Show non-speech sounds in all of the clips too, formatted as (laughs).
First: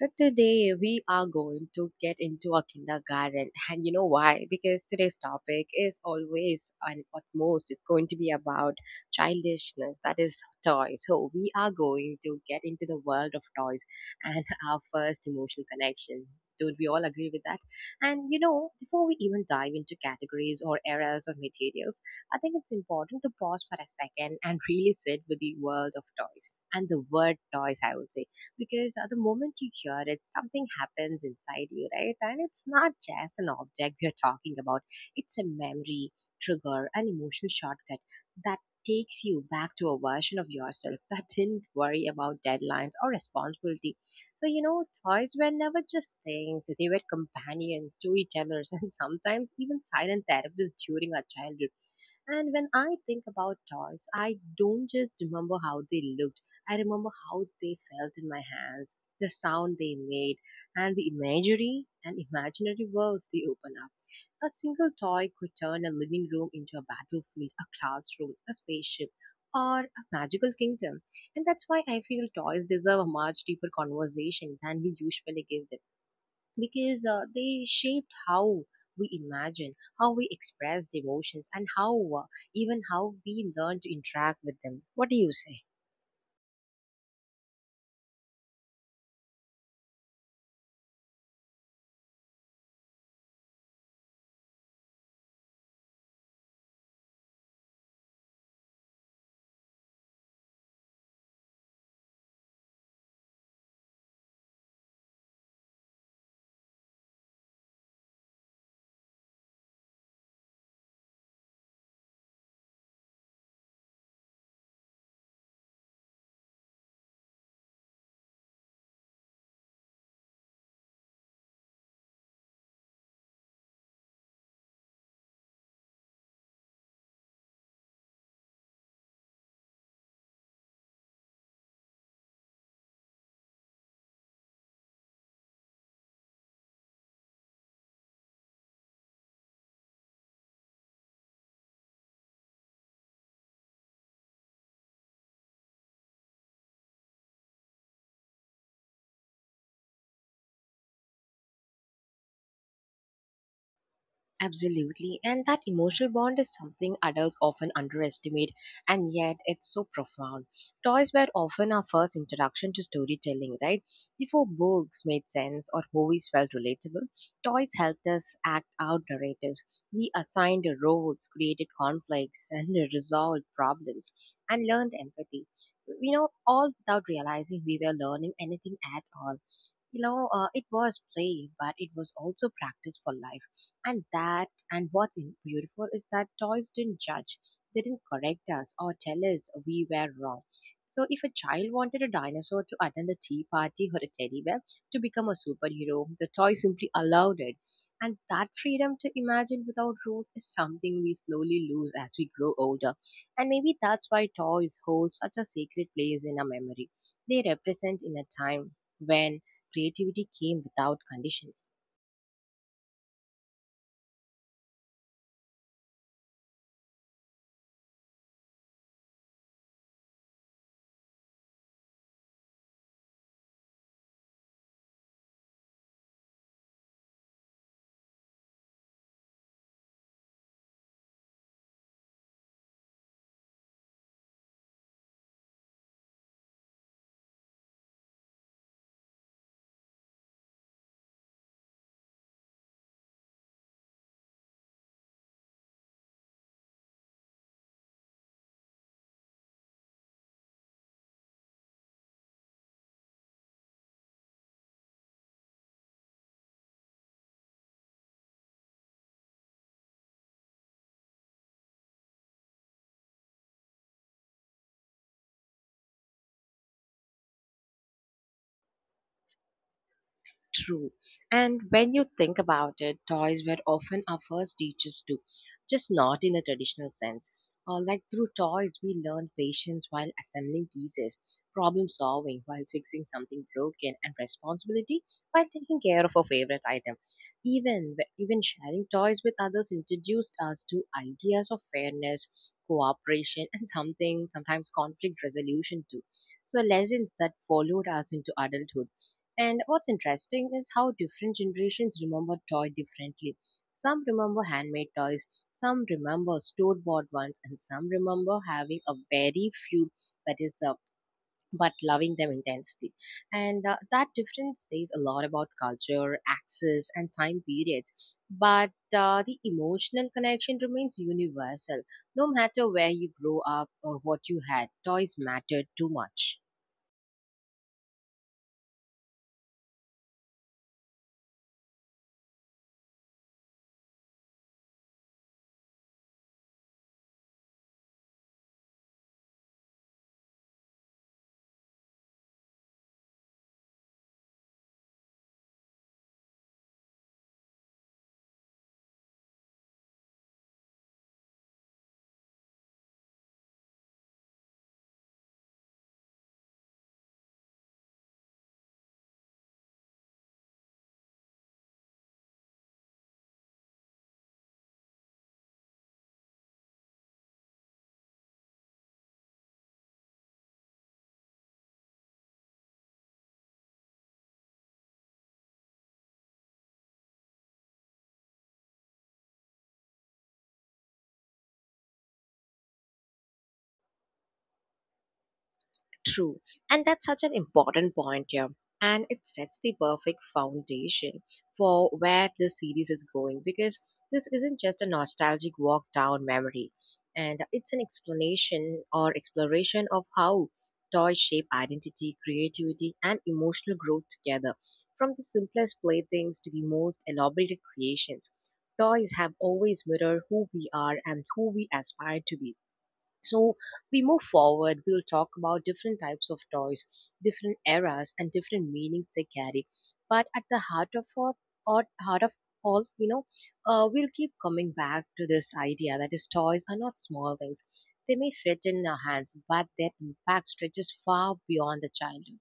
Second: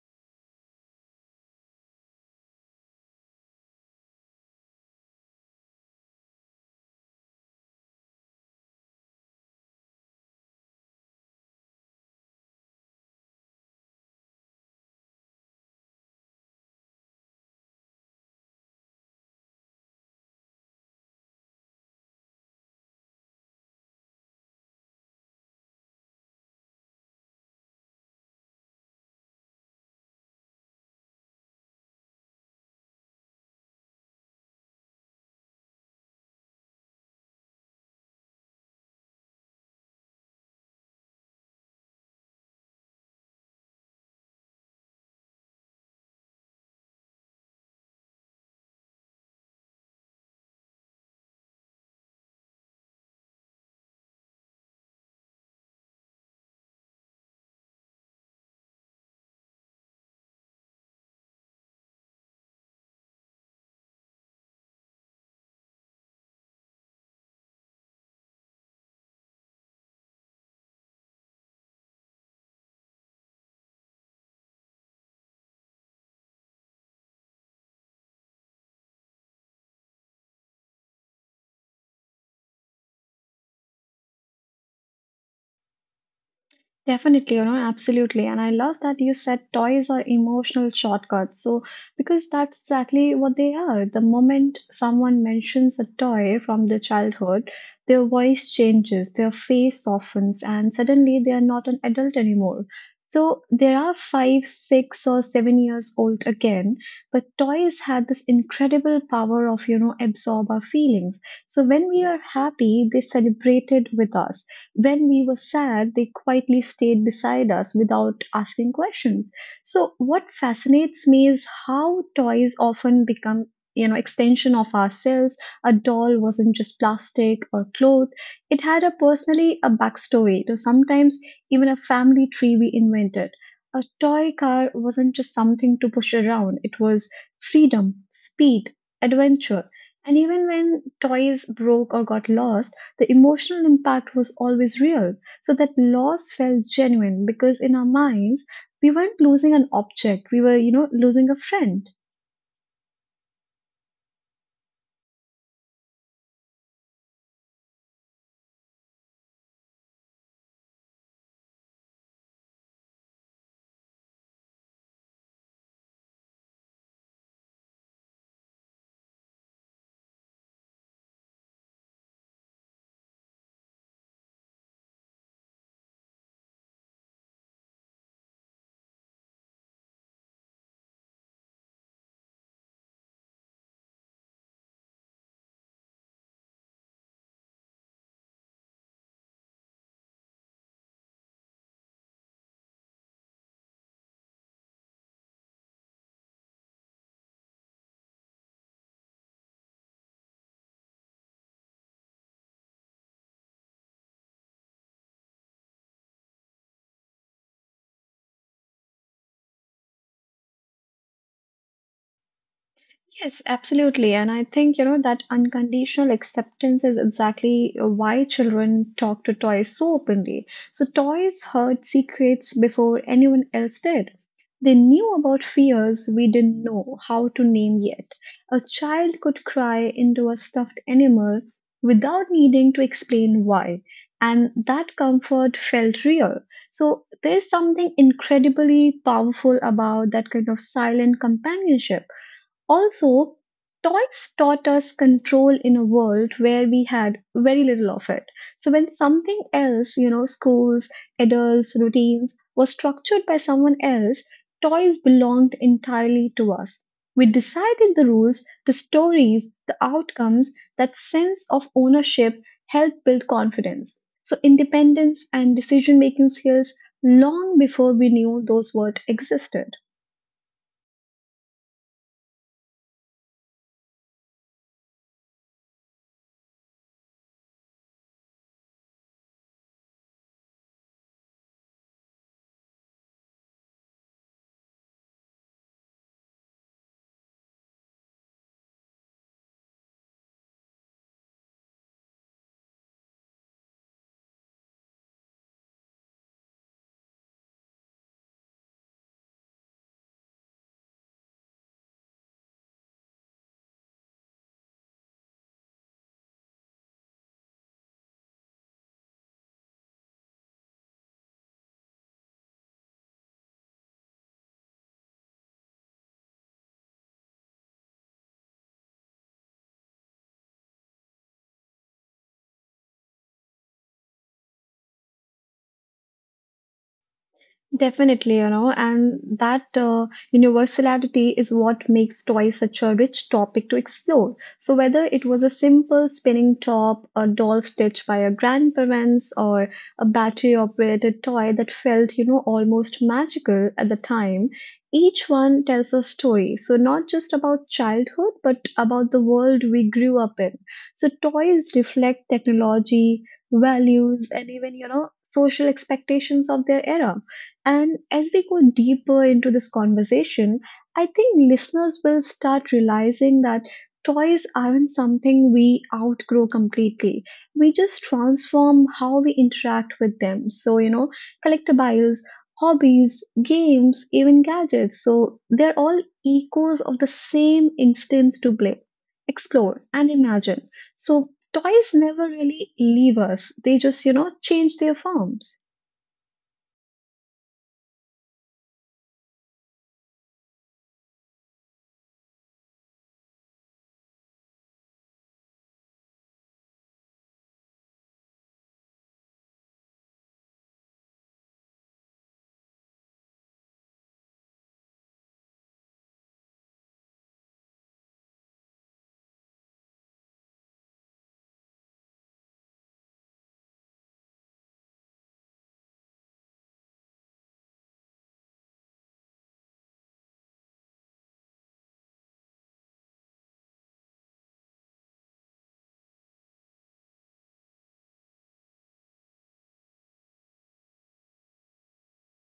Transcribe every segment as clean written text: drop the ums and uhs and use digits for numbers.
And today, we are going to get into our kindergarten. And you know why? Because today's topic is always, and at most, it's going to be about childishness that is, toys. So, we are going to get into the world of toys and (laughs) our first emotional connection. Don't we all agree with that? And you know, before we even dive into categories or eras or materials, I think it's important to pause for a second and really sit with the world of toys and the word toys, I would say, because at the moment you hear it, something happens inside you, right? And it's not just an object we are talking about, it's a memory, trigger, an emotional shortcut that takes you back to a version of yourself that (laughs) didn't worry about deadlines or responsibility. So, you know, toys were never just things, they were companions, storytellers, (laughs) and sometimes even silent therapists during our childhood. And when I think about toys, I don't just remember how they looked, I remember how they felt in my hands, the sound they made, and the imagery and imaginary worlds they open up. A single toy could turn a living room into a battlefield, a classroom, a spaceship, or a magical kingdom. And that's why I feel toys deserve a much deeper conversation than we usually give them because they shaped how we imagine, how we expressed emotions, and how even how we learn to interact with them. What do you say? Definitely, absolutely. And I love that you said toys are emotional shortcuts. So, because that's exactly what they are. The moment someone mentions a toy from their childhood, their voice changes, their face softens, and suddenly they are not an adult anymore. So, there are 5, 6, or 7 years old again, but toys had this incredible power of absorb our feelings. So, when we are happy, they celebrate it with us. When we were sad, they quietly stayed beside us without asking questions. So, what fascinates me is how toys often become extension of ourselves, a doll wasn't just plastic or cloth, it had a personally a backstory to sometimes even a family tree we invented, a toy car wasn't just something to push around, it was freedom, speed, adventure. And even when toys broke or got lost, the emotional impact was always real, so that loss felt genuine because in our minds, we weren't losing an object, we were losing a friend. Absolutely. And that emotional bond is something adults often underestimate, and yet it's so profound. Toys were often our first introduction to storytelling, right? Before books made sense or movies felt relatable, toys helped us act out narratives. We assigned roles, created conflicts, (laughs) and resolved problems, and learned empathy. You know, all without realizing we were learning anything at all. You know, it was play, but it was also practice for life. And that and beautiful is that toys didn't judge. They didn't correct us or tell us we were wrong. So if a child wanted a dinosaur to attend a tea party or a teddy bear to become a superhero, the toy simply allowed it. And that freedom to imagine without rules is something we slowly lose as we grow older. And maybe that's why toys hold such a sacred place in our memory. They represent in a time when creativity came without conditions. Yes, absolutely. And I think that unconditional acceptance is exactly why children talk to toys so openly. So, toys heard secrets before anyone else did. They knew about fears we didn't know how to name yet. A child could cry into a stuffed animal without needing to explain why. And that comfort felt real. So, there's something incredibly powerful about that kind of silent companionship. Also, toys taught us control in a world where we had very little of it. So, when something else schools, adults, routines, was structured by someone else, toys belonged entirely to us. We decided the rules, the stories, the outcomes, that sense of ownership helped build confidence. So, independence and decision making skills long before we knew those words existed. True. And when you think about it, toys were often our first teachers too, just not in the traditional sense. Like through toys, we learned patience while assembling pieces, problem solving while fixing something broken, and responsibility while taking care of a favorite item. Even sharing toys with others introduced us to ideas of fairness, cooperation, and something sometimes conflict resolution too. So lessons that followed us into adulthood. And what's interesting is how different generations remember toy differently. Some remember handmade toys, some remember store-bought ones, and some remember having a very few that is but loving them intensely. And that difference says a lot about culture, access, and time periods. But the emotional connection remains universal. No matter where you grow up or what you had, toys mattered too much. Definitely and that universality is what makes toys such a rich topic to explore. So, whether it was a simple spinning top, a doll stitched by your grandparents, or a battery operated toy that felt almost magical at the time, each one tells a story. So, not just about childhood, but about the world we grew up in. So, toys reflect technology, values, and even social expectations of their era. And as we go deeper into this conversation, I think listeners will start realizing that toys aren't something we outgrow completely. We just transform how we interact with them. So collectibles, hobbies, games, even gadgets. So, they're all echoes of the same instance to play, explore, and imagine. So, toys never really leave us, they just change their forms. True. And that's such an important point here. And it sets the perfect foundation for where the series is going, because this isn't just a nostalgic walk down memory. And it's an explanation or exploration of how toys shape identity, creativity, and emotional growth together. From the simplest playthings to the most elaborated creations, toys have always mirrored who we are and who we aspire to be. So we move forward, we'll talk about different types of toys, different eras and different meanings they carry, but at the heart of all, or heart of all, you know, we'll keep coming back to this idea that is toys are not small things. They may fit in our hands, but their impact stretches far beyond the childhood.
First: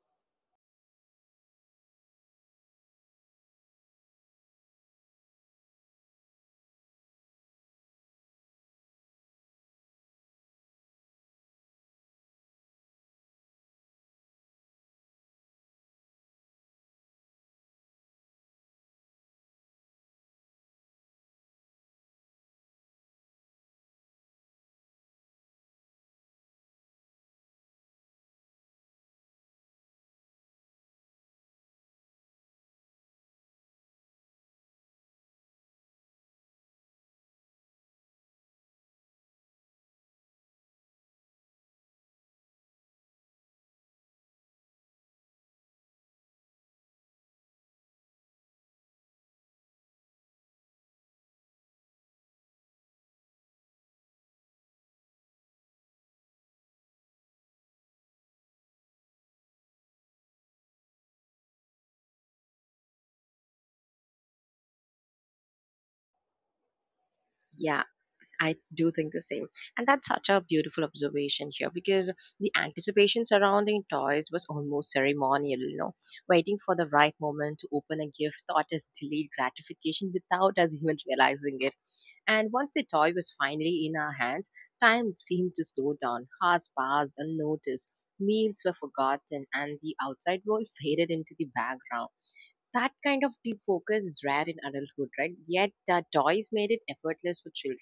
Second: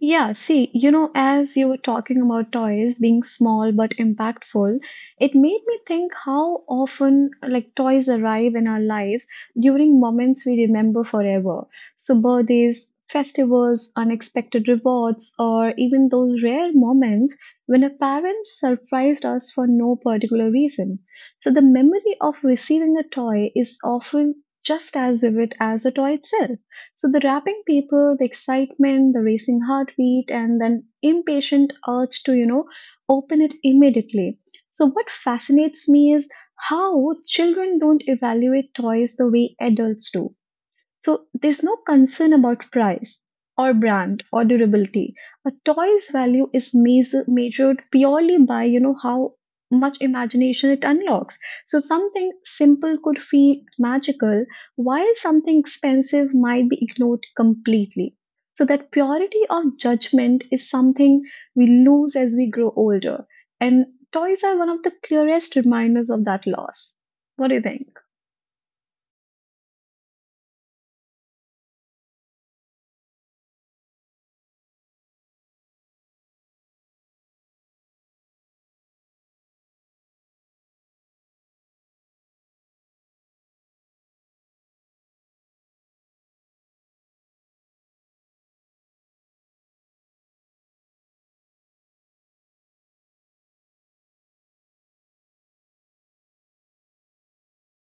Yeah, see as you were talking about toys being small but impactful, it made me think how often like toys arrive in our lives during moments we remember forever. So birthdays, festivals, unexpected rewards, or even those rare moments when a parent surprised us for no particular reason. So the memory of receiving a toy is often just as vivid as the toy itself. So the rapping people, the excitement, the racing heartbeat, and then impatient urge to open it immediately. So what fascinates me is how children don't evaluate toys the way adults do. So there's no concern about price or brand or durability. A toy's value is measured purely by how much imagination it unlocks. So something simple could feel magical, while something expensive might be ignored completely. So that purity of judgment is something we lose as we grow older, and toys are one of the clearest reminders of that loss. What do you Yeah, think? I do think the same. And that's such a beautiful observation here because the anticipation surrounding toys was almost ceremonial, you know. Waiting for the right moment to open a gift thought as delayed gratification without us (laughs) even realizing it. And once the toy was finally in our hands, time seemed to slow down, hours passed unnoticed. Meals were forgotten and the outside world (laughs) faded into the background. That kind of deep focus is rare in adulthood, right? Yet toys made it effortless for children.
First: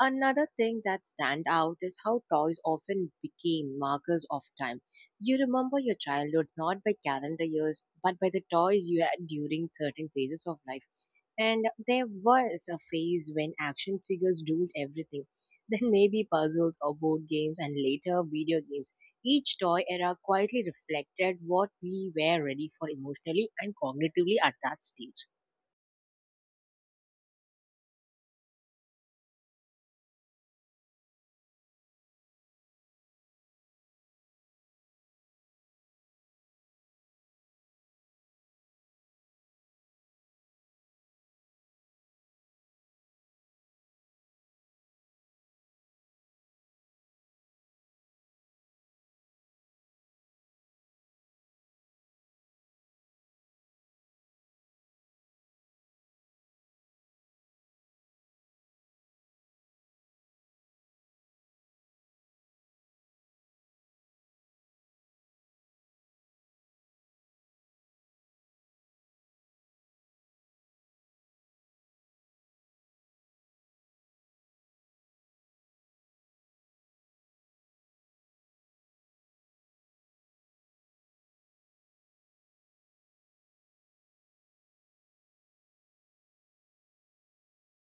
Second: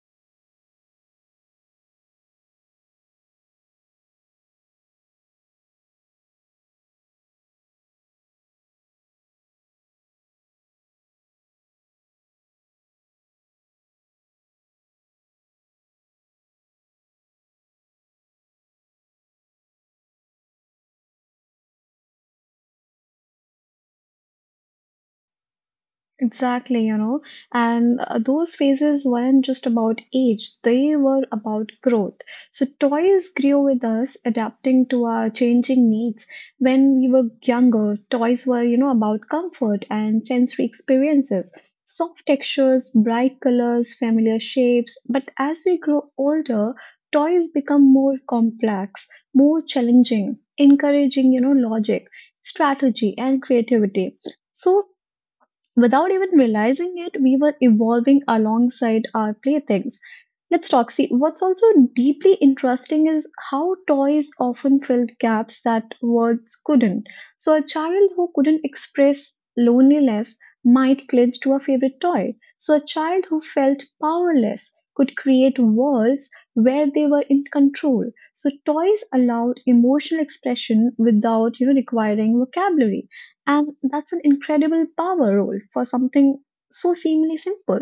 Another thing that stand out is how toys often became markers of time. You remember your childhood not by calendar years, but by the toys you had during certain phases of life. And there was a phase when action figures ruled everything. (laughs) Then maybe puzzles or board games, and later video games. Each toy era quietly reflected what we were ready for emotionally and cognitively at that stage. Exactly and those phases weren't just about age, they were about growth. So, toys grew with us, adapting to our changing needs. When we were younger, toys were about comfort and sensory experiences, soft textures, bright colors, familiar shapes. But as we grow older, toys become more complex, more challenging, encouraging logic, strategy, and creativity. So without even realizing it, we were evolving alongside our playthings. Let's talk. See, what's also deeply interesting is how toys often filled gaps that words couldn't. So, a child who couldn't express loneliness might cling to a favorite toy. So, a child who felt powerless could create worlds where they were in control. So, toys allowed emotional expression without requiring vocabulary. And that's an incredible power role for something so seemingly simple.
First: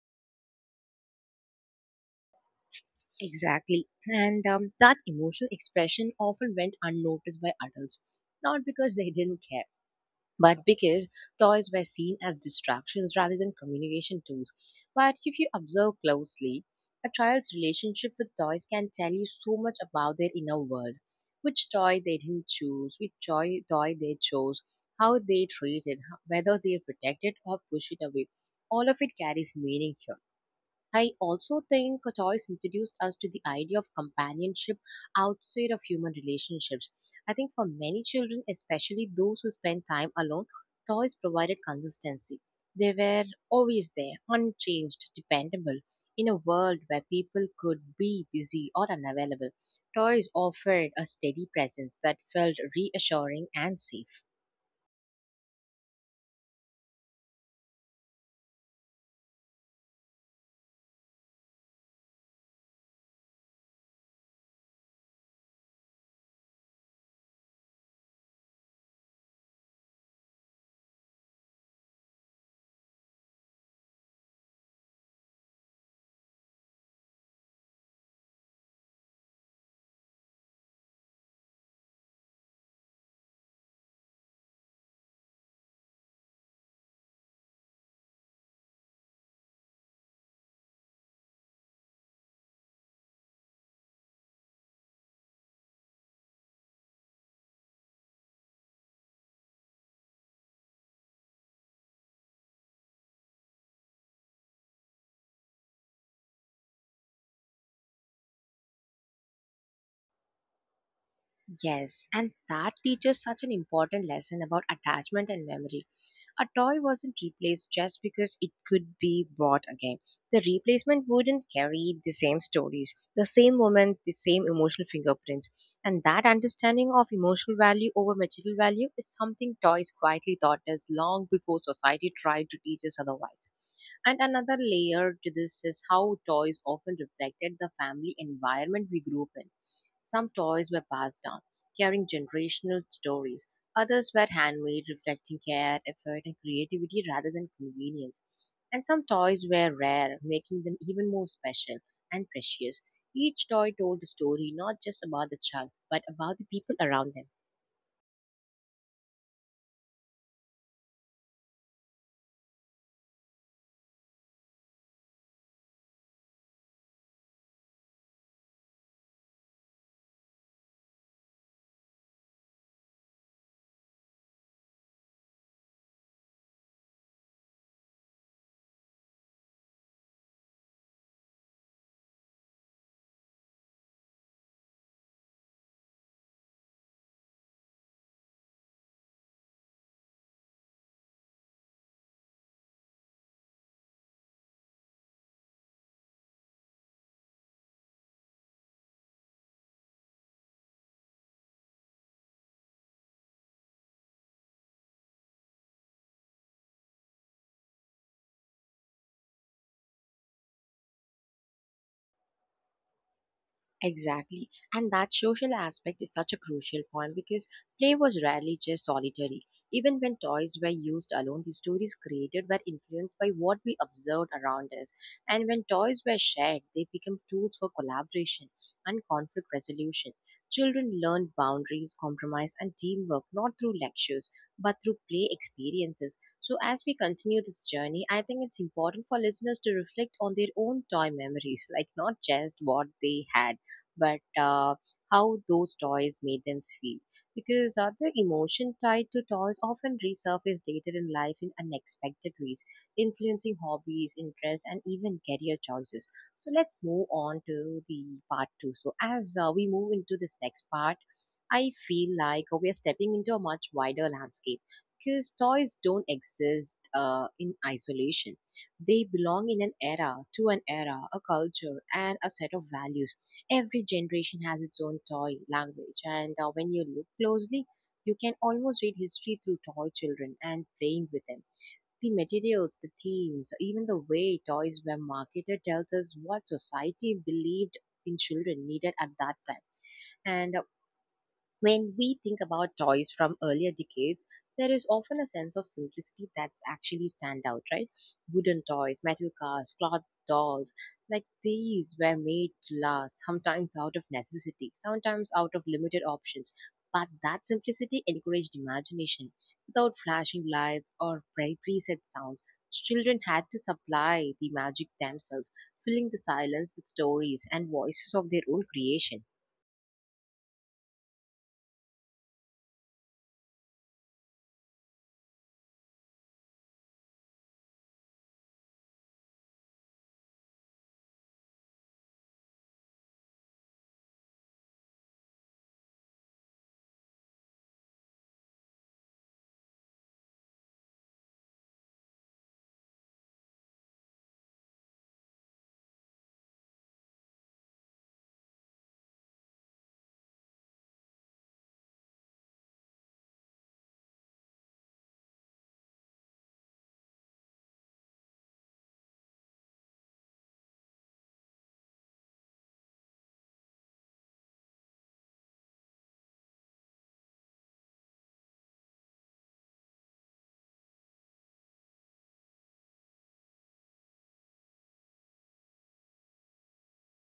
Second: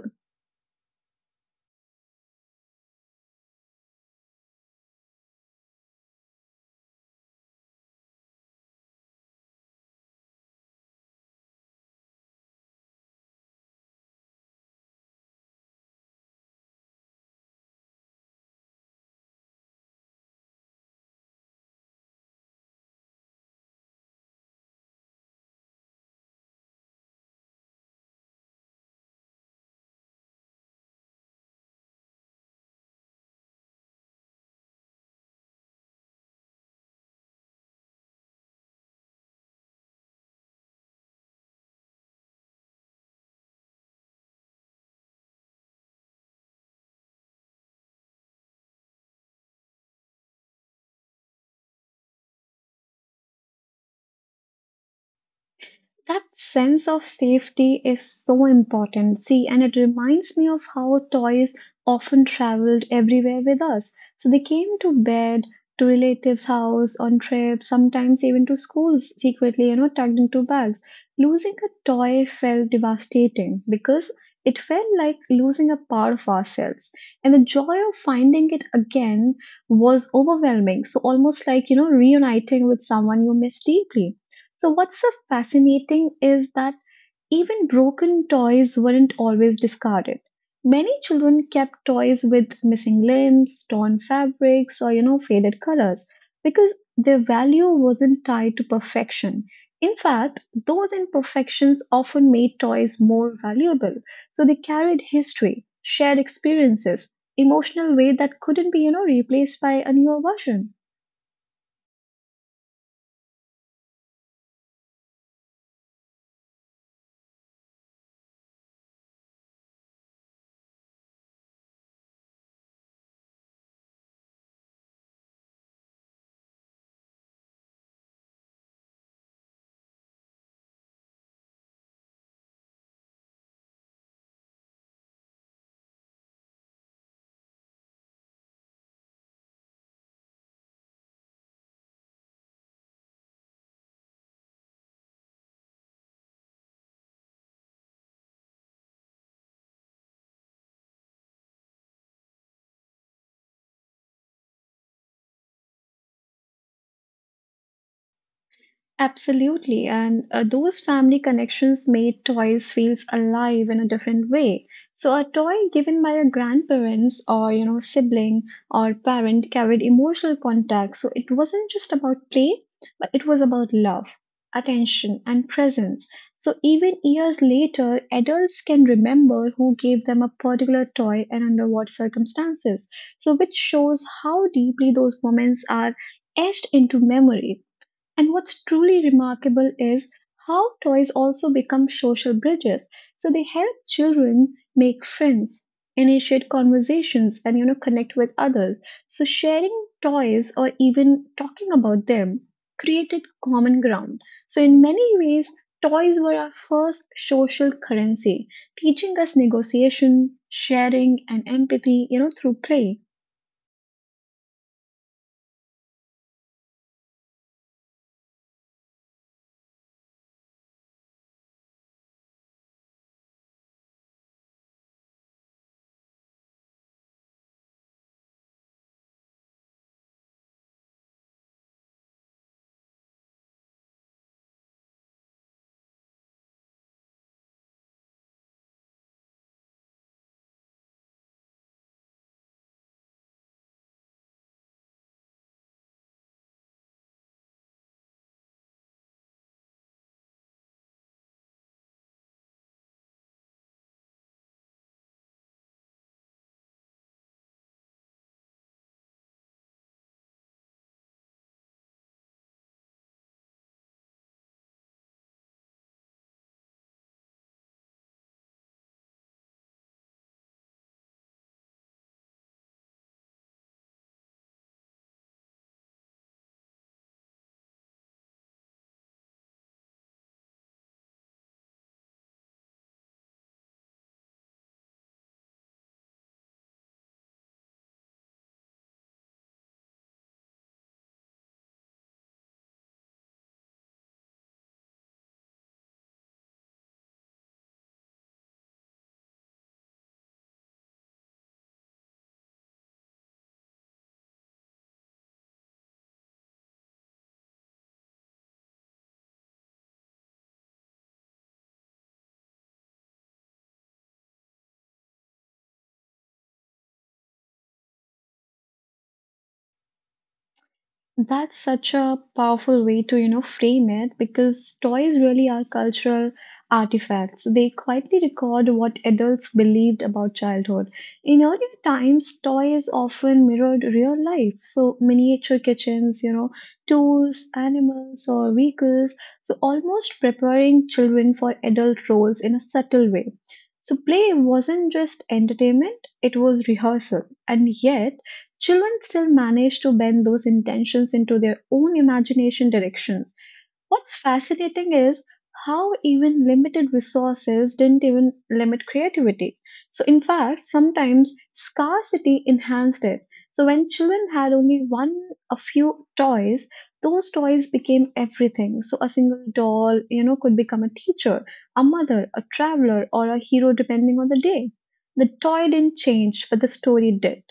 Exactly. And that emotional expression often went unnoticed by adults, not because they didn't care but because toys were seen as distractions rather than communication tools. But if you observe closely, a child's relationship with toys can tell you so much about their inner world. Which toy they didn't choose, which toy they chose, how they treat it, whether they protect it or push it away. All of it carries meaning here. I also think toys introduced us to the idea of companionship outside of human relationships. I think for many children, especially those who spend time alone, toys provided consistency. They were always there, unchanged, dependable. In a world where people could be busy or unavailable, toys offered a steady presence that felt reassuring and safe. That sense of safety is so important. See, and it reminds me of how toys often traveled everywhere with us. So they came to bed, to relatives' house, on trips, sometimes even to schools secretly tucked into bags. Losing a toy felt devastating because it felt like losing a part of ourselves. And the joy of finding it again was overwhelming. So almost like reuniting with someone you miss deeply. So, what's so fascinating is that even broken toys weren't always discarded. Many children kept toys with missing limbs, torn fabrics, or faded colors because their value wasn't tied to perfection. In fact, those imperfections often made toys more valuable. So they carried history, shared experiences, emotional weight that couldn't be replaced by a newer version. Yes, and that teaches such an important lesson about attachment and memory. A toy wasn't replaced just because it could be bought again. The replacement wouldn't carry the same stories, the same moments, the same emotional fingerprints. And that understanding of emotional value over material value is something toys quietly taught us long before society tried to teach us otherwise. And another layer to this is how toys often reflected the family environment we grew up in. Some toys were passed down, carrying generational stories. Others were handmade, reflecting care, effort, and creativity rather than convenience. And some toys were rare, making them even more special and precious. Each toy told a story not just about the child, but about the people around them. Absolutely. And those family connections made toys feels alive in a different way. So a toy given by a grandparents or sibling or parent carried emotional contact. So it wasn't just about play, but it was about love, attention, and presence. So even years later, adults can remember who gave them a particular toy and under what circumstances. So which shows how deeply those moments are etched into memory. And what's truly remarkable is how toys also become social bridges. So they help children make friends, initiate conversations, and connect with others. So sharing toys or even talking about them created common ground. So in many ways, toys were our first social currency, teaching us negotiation, sharing, and empathy through play. Exactly. And that social aspect is such a crucial point because play was rarely just solitary. Even when toys were used alone, the stories created were influenced by what we observed around us. And when toys were shared, they became tools for collaboration and conflict resolution. Children learned boundaries, compromise, and teamwork not through lectures but through play experiences. So, as we continue this journey, I think it's important for listeners to reflect on their own toy memories, like not just what they had but how those toys made them feel. Because the emotion tied to toys often resurface later in life in unexpected ways, influencing hobbies, interests, and even career choices. So let's move on to the part two. So as we move into this next part, I feel like we are stepping into a much wider landscape because toys don't exist in isolation. They belong in an era, to an era, a culture, and a set of values. Every generation has its own toy language, and when you look closely, you can almost read history through toy children and playing with them. The materials, the themes, even the way toys were marketed tells us what society believed in children needed at that time. And when we think about toys from earlier decades, there is often a sense of simplicity that's actually stand out, right? Wooden toys, metal cars, cloth dolls, like these were made to last, sometimes out of necessity, sometimes out of limited options. But that simplicity encouraged imagination. Without flashing lights or preset sounds, children had to supply the magic themselves, filling the silence with stories and voices of their own creation. That's such a powerful way to frame it because toys really are cultural artifacts. They quietly record what adults believed about childhood. In earlier times, toys often mirrored real life. So miniature kitchens tools, animals, or vehicles. So almost preparing children for adult roles in a subtle way. So play wasn't just entertainment, it was rehearsal. And yet, children still manage to bend those intentions into their own imagination directions. What's fascinating is how even limited resources didn't even limit creativity. So, in fact, sometimes scarcity enhanced it. So, when children had only one, a few toys, those toys became everything. So, a single doll could become a teacher, a mother, a traveler, or a hero, depending on the day. The toy didn't change, but the story did.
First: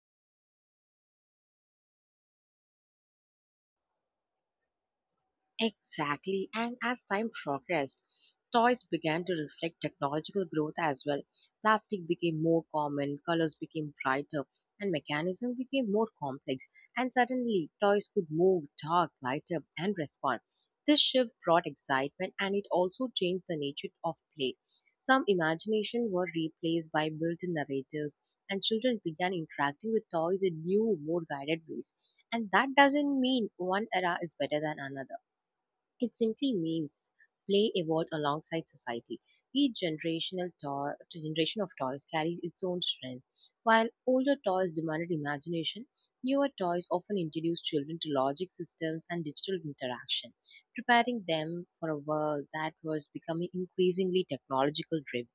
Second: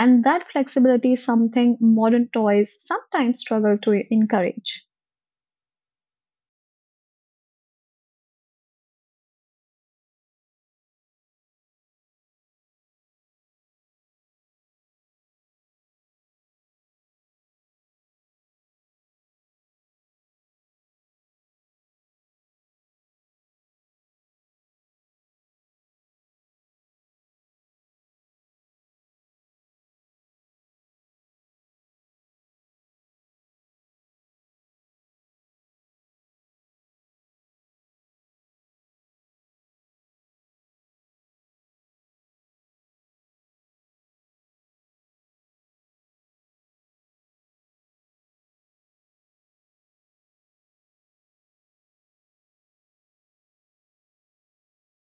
And that flexibility is something modern toys sometimes struggle to encourage. Exactly. And as time progressed, toys began to reflect technological growth as well. Plastic became more common, colors became brighter, and mechanism became more complex. And suddenly, toys could move, talk, light up, and respond. This shift brought excitement and it also changed the nature of play. Some imagination were replaced by built in narratives, and children began interacting with toys in new, more guided ways. And that doesn't mean one era is better than another, it simply means play evolved alongside society. Each generation of toys carries its own strength. While older toys demanded imagination, newer toys often introduce children to logic systems and digital interaction, preparing them for a world that was becoming increasingly technological driven.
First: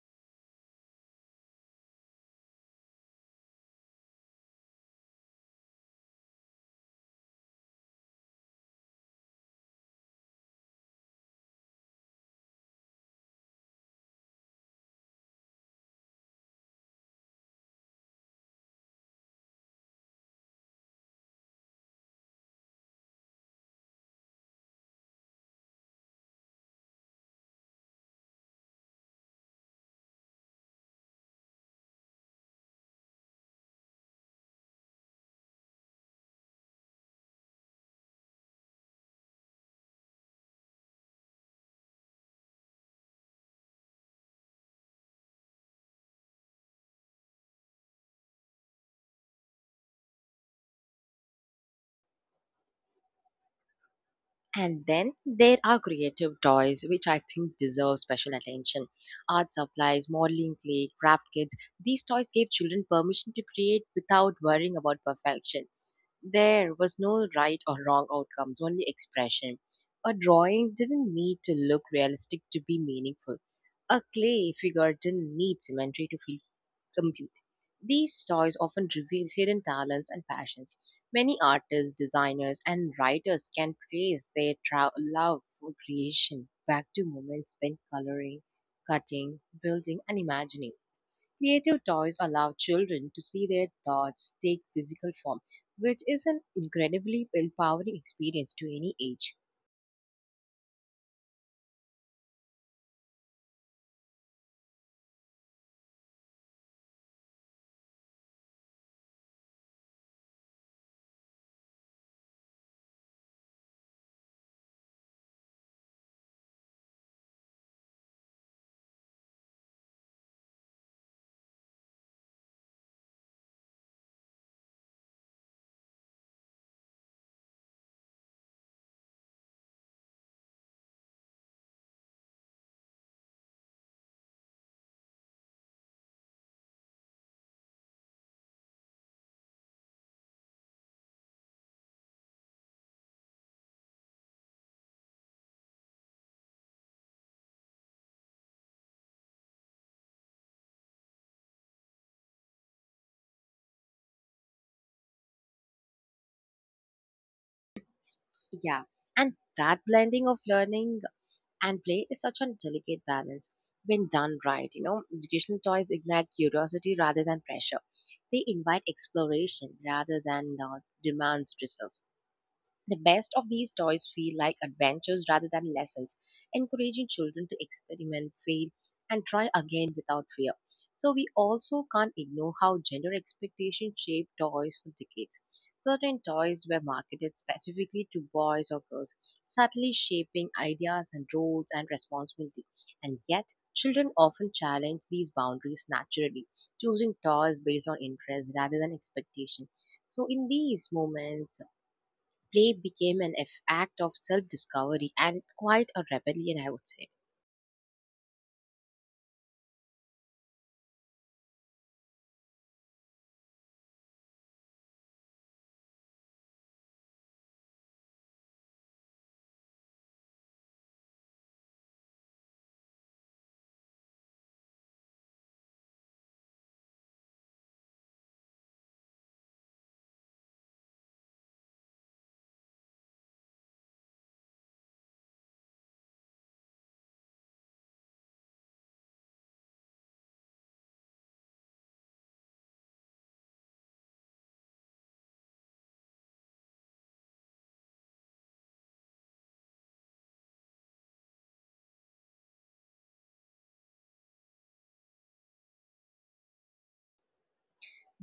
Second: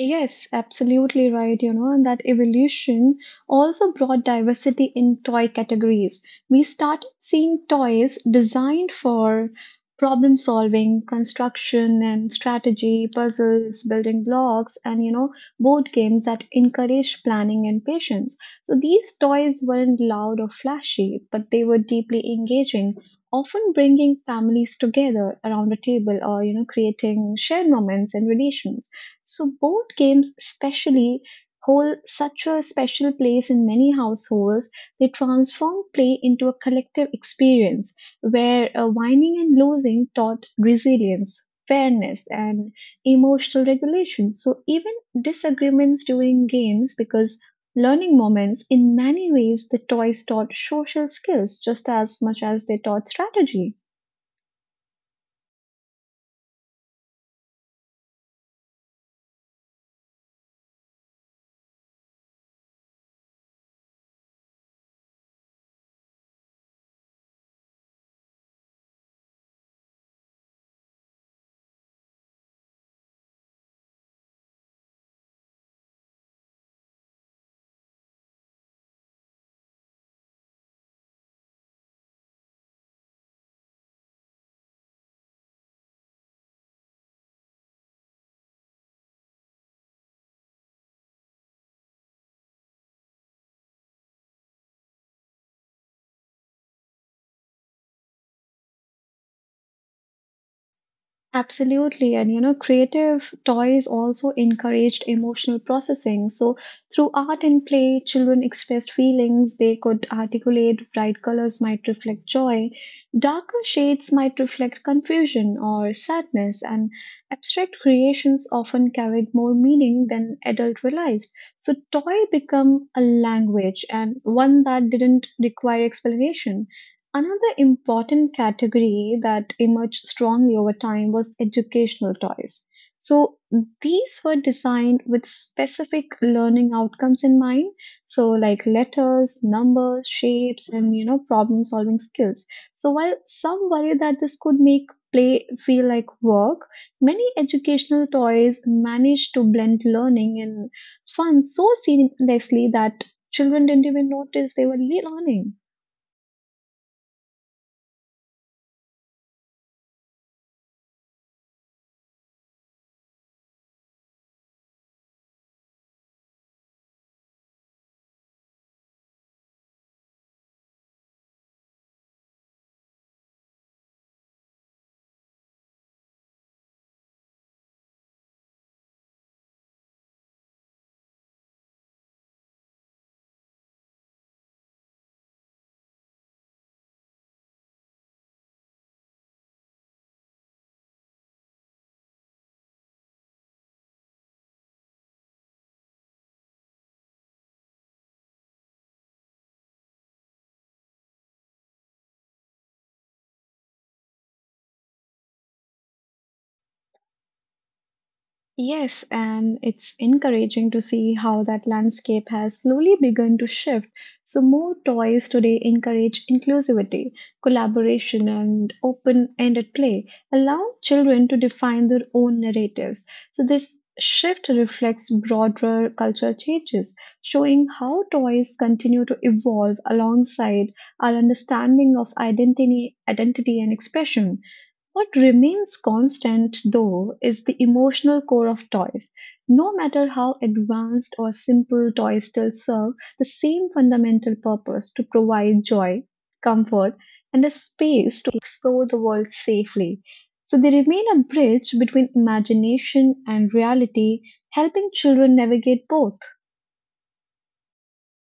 Yes, absolutely right and that evolution also brought diversity in toy categories. We started seeing toys designed for problem solving, construction and strategy, puzzles, building blocks, and board games that encourage planning and patience. So these toys weren't loud or flashy, but they were deeply engaging, often bringing families together around a table or creating shared moments and relations. So board games especially hold such a special place in many households. They transform play into a collective experience where winning and losing taught resilience, fairness, and emotional regulation. So even disagreements during games because learning moments in many ways the toys taught social skills just as much as they taught strategy. And then there are creative toys, which I think deserve special attention. Art supplies, modeling clay, craft kits. These toys gave children permission to create without worrying about perfection. There was no right or wrong outcomes, only expression. A drawing didn't need to look realistic to be meaningful. A clay figure didn't need symmetry to feel complete. These stories often reveal hidden talents and passions. Many artists, designers, and writers can trace their love for creation back to moments spent coloring, cutting, building, and imagining. Creative toys allow children to see their thoughts take physical form, which is an incredibly empowering experience to any age. Absolutely. And creative toys also encouraged emotional processing. So, through art and play, children expressed feelings. They could articulate bright colors might reflect joy, darker shades might reflect confusion or sadness. And abstract creations often carried more meaning than adult realized. So, toy become a language and one that didn't require explanation. Another important category that emerged strongly over time was educational toys. So these were designed with specific learning outcomes in mind. So like letters, numbers, shapes, and problem solving skills. So while some worry that this could make play feel like work, many educational toys managed to blend learning and fun so seamlessly that children didn't even notice they were learning. Yeah, and that blending of learning and play is such a delicate balance when done right. You know, educational toys ignite curiosity rather than pressure. They invite exploration rather than demands results. The best of these toys feel like adventures rather than lessons, encouraging children to experiment, fail, and try again without fear. So, we also can't ignore how gender expectations shaped toys for decades. Certain toys were marketed specifically to boys or girls, subtly shaping ideas and roles and responsibility. And yet, children often challenge these boundaries naturally, choosing toys based on interest rather than expectation. So, in these moments, play became an act of self discovery and quite a rebellion, I would say. Yes, and it's encouraging to see how that landscape has slowly begun to shift. So, more toys today encourage inclusivity, collaboration, and open ended play, allowing children to define their own narratives. So, this shift reflects broader cultural changes, showing how toys continue to evolve alongside our understanding of identity and expression. What remains constant, though, is the emotional core of toys. No matter how advanced or simple toys still serve the same fundamental purpose to provide joy, comfort, and a space to explore the world safely. So they remain a bridge between imagination and reality, helping children navigate both.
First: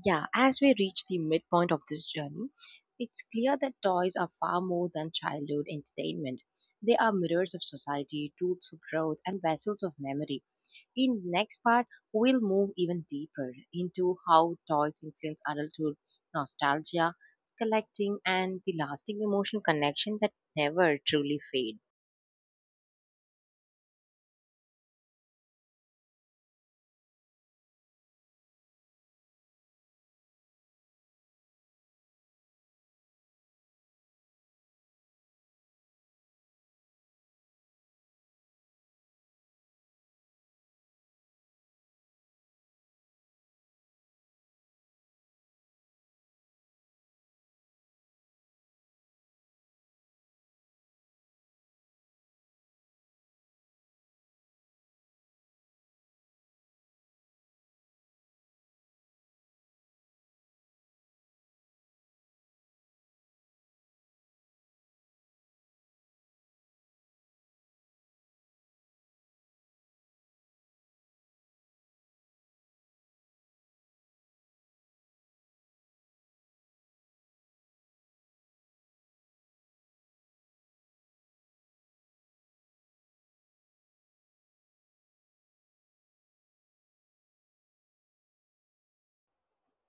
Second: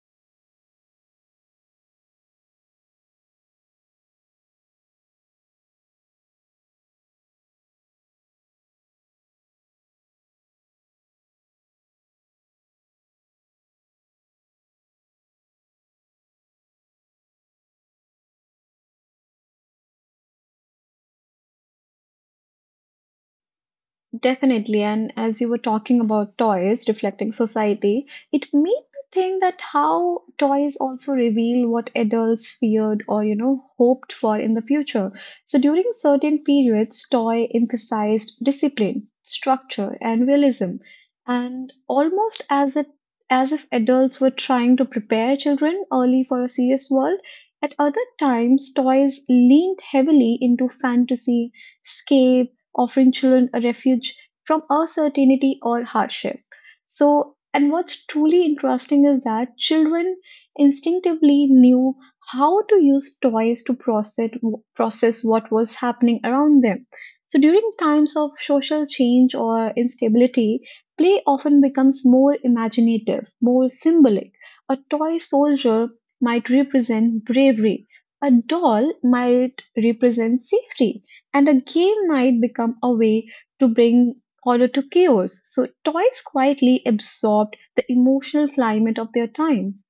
Yeah, as we reach the midpoint of this journey, it's clear that toys are far more than childhood entertainment. They are mirrors of society, tools for growth, and vessels of memory. In next part, we'll move even deeper into how toys influence adulthood, nostalgia, collecting, and the lasting emotional connection that never truly fades. Definitely. And as you were talking about toys reflecting society, it made me think that how toys also reveal what adults feared or, hoped for in the future. So during certain periods, toy emphasized discipline, structure, and realism. And almost as if adults were trying to prepare children early for a serious world. At other times, toys leaned heavily into fantasy, offering children a refuge from uncertainty or hardship. So, and what's truly interesting is that children instinctively knew how to use toys to process what was happening around them. So, during times of social change or instability, play often becomes more imaginative, more symbolic. A toy soldier might represent bravery, a doll might represent safety and a game might become a way to bring order to chaos. So toys quietly absorbed the emotional climate of their time.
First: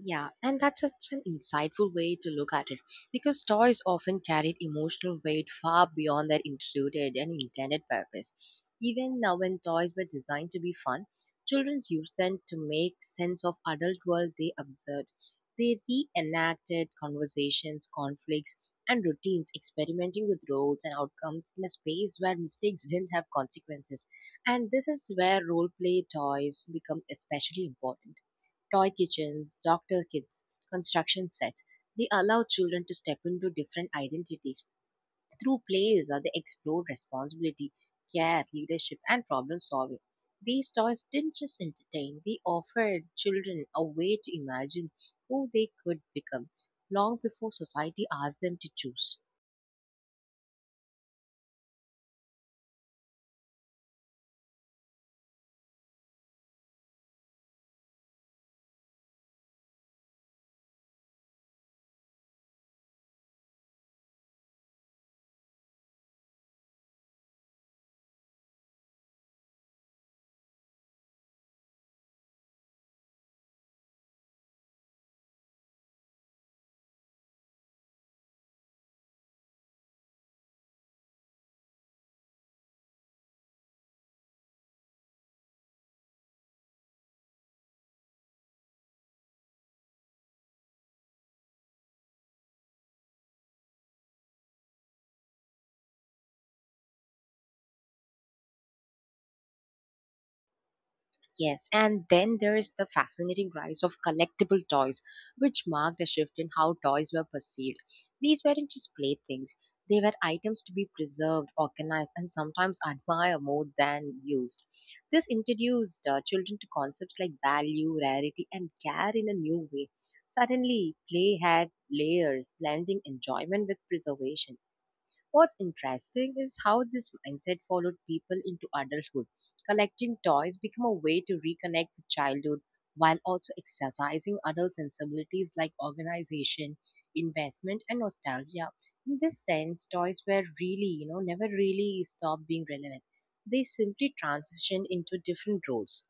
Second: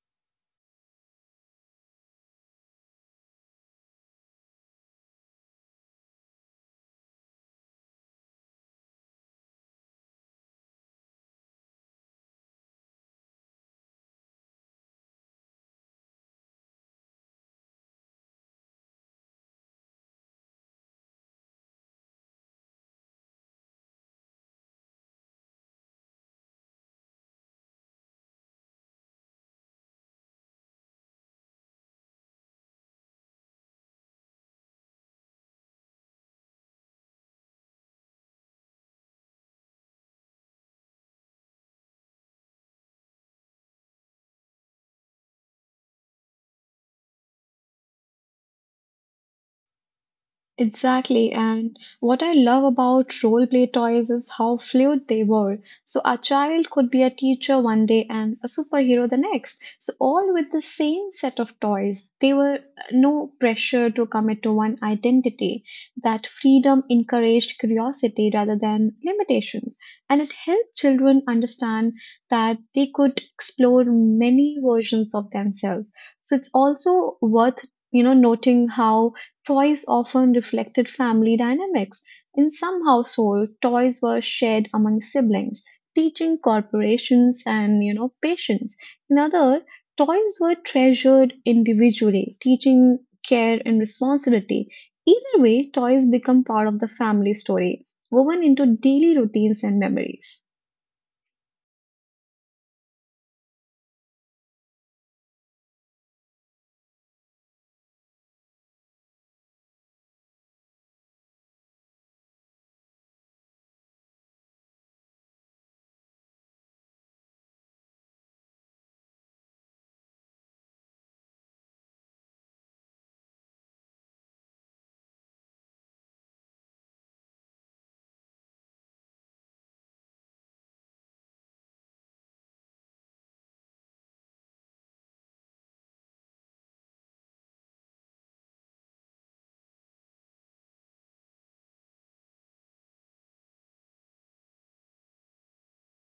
Yeah, and that's such an insightful way to look at it because toys often carried emotional weight far beyond their intended purpose. Even now, when toys were designed to be fun, children used them to make sense of adult world they observed. They reenacted conversations, conflicts, and routines, experimenting with roles and outcomes in a space where mistakes didn't have consequences. And this is where role play toys become especially important. Toy kitchens, doctor kits, construction sets. They allow children to step into different identities. Through plays, they explore responsibility, care, leadership, and problem solving. These toys didn't just entertain, they offered children a way to imagine who they could become long before society asked them to choose. Exactly, and what I love about role play toys is how fluid they were. So a child could be a teacher one day and a superhero the next. So all with the same set of toys. They were no pressure to commit to one identity. That freedom encouraged curiosity rather than limitations, and it helped children understand that they could explore many versions of themselves. So it's also worth noting how toys often reflected family dynamics. In some households, toys were shared among siblings, teaching corporations and patience. In other, toys were treasured individually, teaching care and responsibility. Either way, toys become part of the family story, woven into daily routines and memories. Yes, and then there is the fascinating rise of collectible toys, which marked a shift in how toys were perceived. These weren't just playthings, they were items to be preserved, organized, and sometimes admired more than used. This introduced children to concepts like value, rarity, and care in a new way. Suddenly, play had layers, blending enjoyment with preservation. What's interesting is how this mindset followed people into adulthood. Collecting toys became a way to reconnect with childhood while also exercising adult sensibilities like organization, investment, and nostalgia. In this sense, toys were never really stopped being relevant. They simply transitioned into different roles.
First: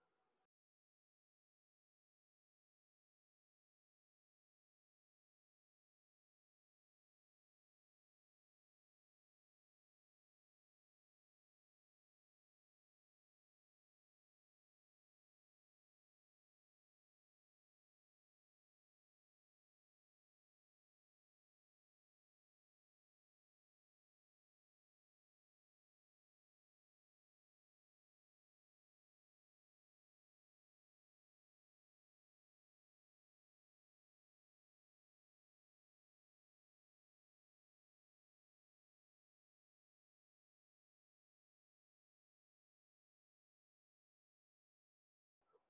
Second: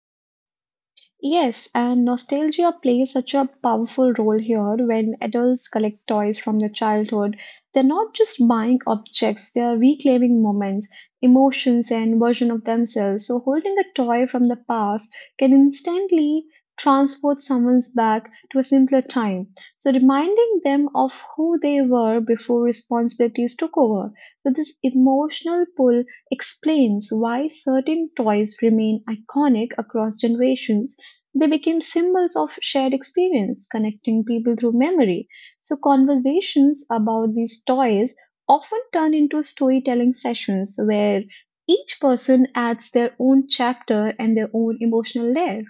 Yes, and nostalgia plays such a powerful role here when adults collect toys from their childhood. They're not just buying objects, they're reclaiming moments, emotions, and version of themselves. So holding a toy from the past can instantly transport someone's back to a simpler time. So reminding them of who they were before responsibilities took over. So this emotional pull explains why certain toys remain iconic across generations. They became symbols of shared experience, connecting people through memory. So, conversations about these toys often turn into storytelling sessions where each person adds their own chapter and their own emotional layer.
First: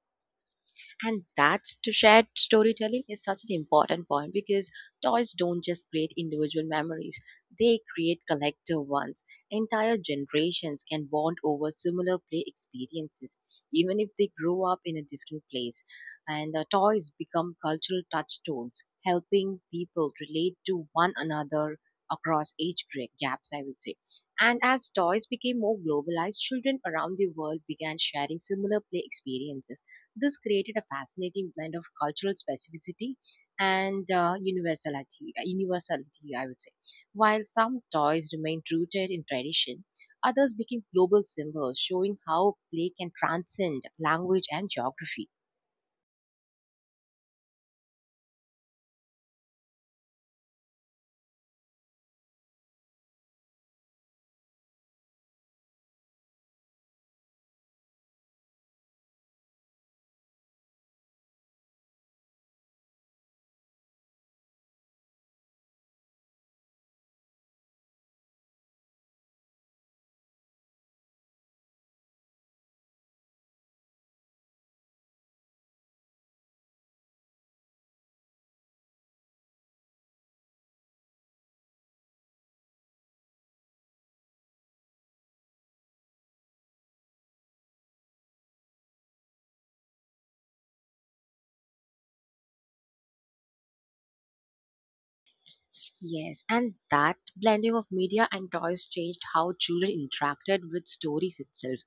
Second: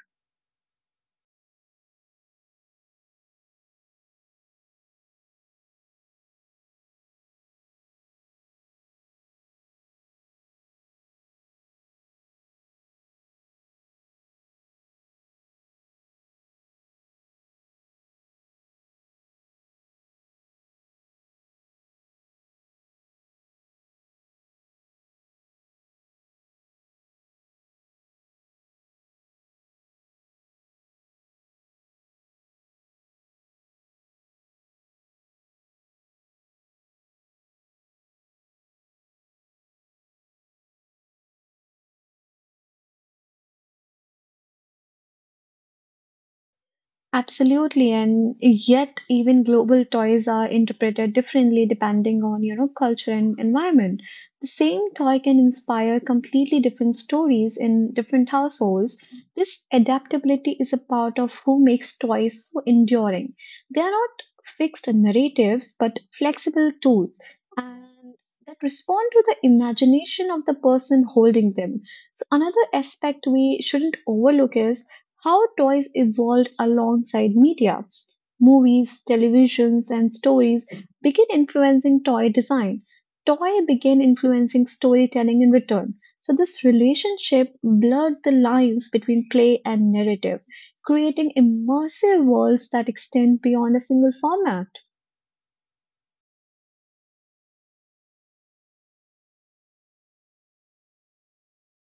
And that's to shared storytelling is such an important point because toys don't just create individual memories, they create collective ones. Entire generations can bond over similar play experiences, even if they grow up in a different place. And toys become cultural touchstones, helping people relate to one another across age gaps, I would say. And as toys became more globalized, children around the world began sharing similar play experiences. This created a fascinating blend of cultural specificity and universality, I would say. While some toys remained rooted in tradition, others became global symbols, showing how play can transcend language and geography. Absolutely, and yet even global toys are interpreted differently depending on, culture and environment. The same toy can inspire completely different stories in different households. This adaptability is a part of who makes toys so enduring. They are not fixed narratives, but flexible tools, and that respond to the imagination of the person holding them. So another aspect we shouldn't overlook is how toys evolved alongside media. Movies, televisions, and stories began influencing toy design. Toy began influencing storytelling in return. So, this relationship blurred the lines between play and narrative, creating immersive worlds that extend beyond a single format. Yes, and that blending of media and toys changed how children interacted with stories itself.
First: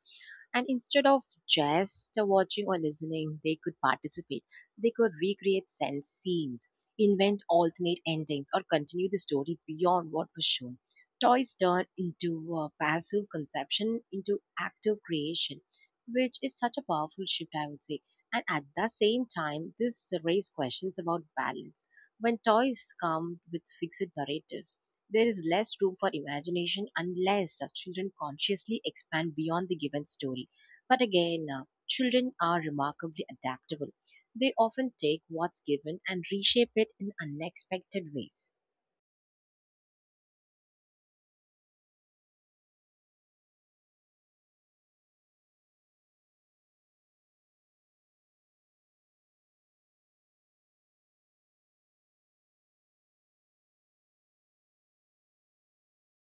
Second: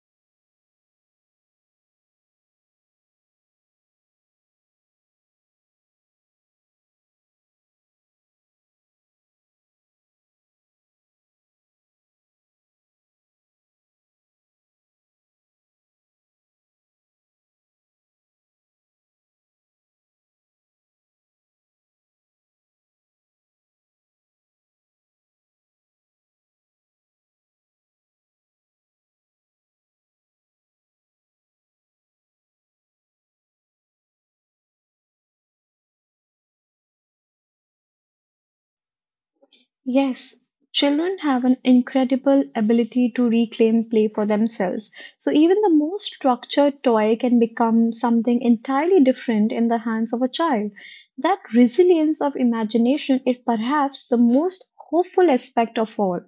And instead of just watching or listening, they could participate. They could recreate sense scenes, invent alternate endings, or continue the story beyond what was shown. Toys turned into passive conception into active creation, which is such a powerful shift, I would say. And at the same time, this raised questions about balance when toy is calmed with fixed narratives, there is less room for imagination unless children consciously expand beyond the given story. But again, children are remarkably adaptable. They often take what's given and reshape it in unexpected ways. Yes, children have an incredible ability to reclaim play for themselves. So even the most structured toy can become something entirely different in the hands of a child. That resilience of imagination is perhaps the most hopeful aspect of all.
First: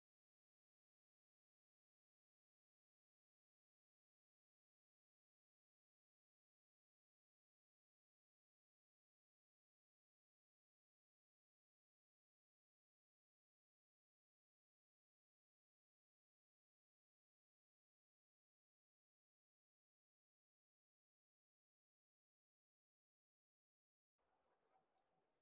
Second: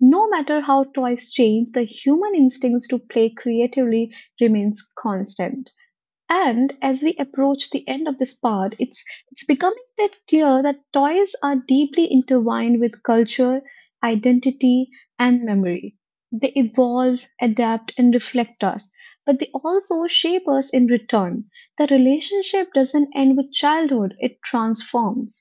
No matter how toys change, the human instincts to play creatively remains constant. And as we approach the end of this part, it's becoming that clear that toys are deeply intertwined with culture, identity, and memory. They evolve, adapt, and reflect us, but they also shape us in return. The relationship doesn't end with childhood, it transforms.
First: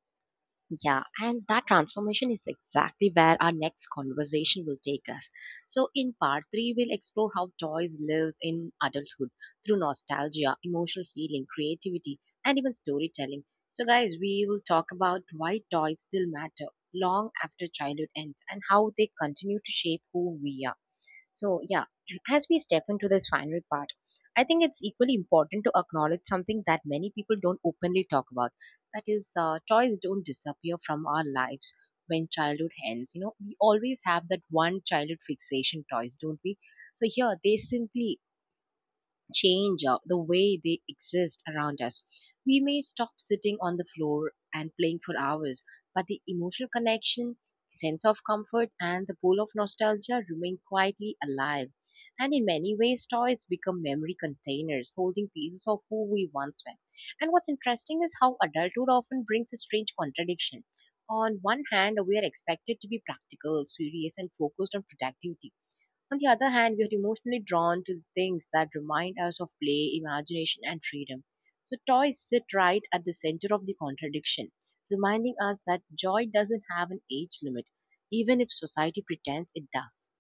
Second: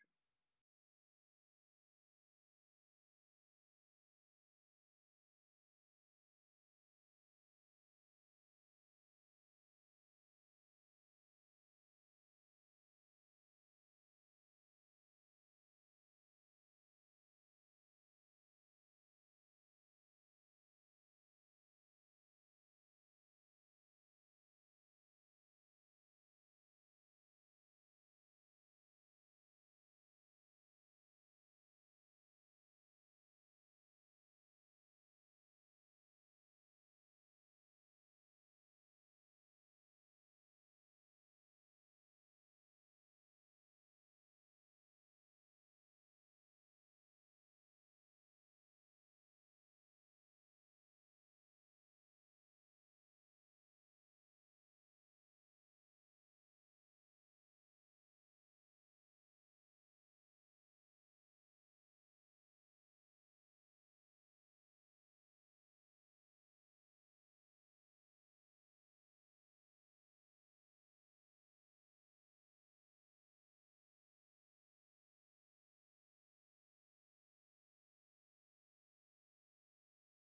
Yeah, and that transformation is exactly where our next conversation will take us. So, in part three, we'll explore how toys lives in adulthood through nostalgia, emotional healing, creativity, and even storytelling. So, guys, we will talk about why toys still matter long after childhood ends and how they continue to shape who we are. So, yeah, (clears throat) as we step into this final part, I think it's equally important to acknowledge something that many people don't openly talk about. That is, toys don't disappear from our lives when childhood ends. You know, we always have that one childhood fixation toys, don't we? So here, they simply change the way they exist around us. We may stop sitting on the floor and playing for hours, but the emotional connection, sense of comfort, and the pull of nostalgia remain quietly alive. And in many ways, toys become memory containers holding pieces of who we once were. And what's interesting is how adulthood often brings a strange contradiction. On one hand, we are expected to be practical, serious, and focused on productivity. On the other hand, we are emotionally drawn to the things that remind us of play, imagination, and freedom. So, toys sit right at the center of the contradiction, reminding us that joy doesn't have an age limit, even if society pretends it does.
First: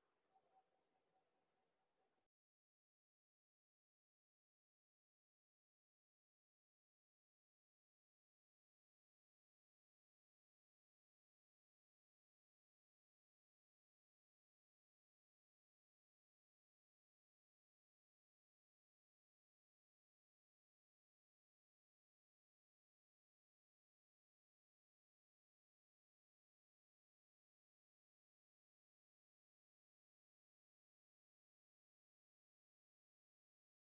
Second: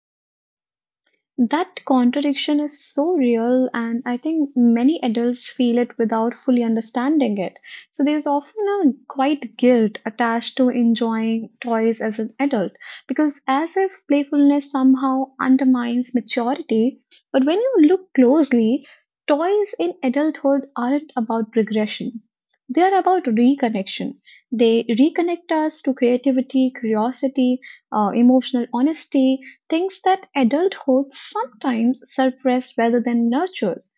That contradiction is so real, and I think many adults feel it without fully understanding it. So, there's often a quite guilt attached to enjoying toys as an adult, because as if playfulness somehow undermines maturity. But when you look closely, toys in adulthood aren't about regression, they are about reconnection. They reconnect us to creativity, curiosity, emotional honesty things that adulthood sometimes suppresses rather than nurtures.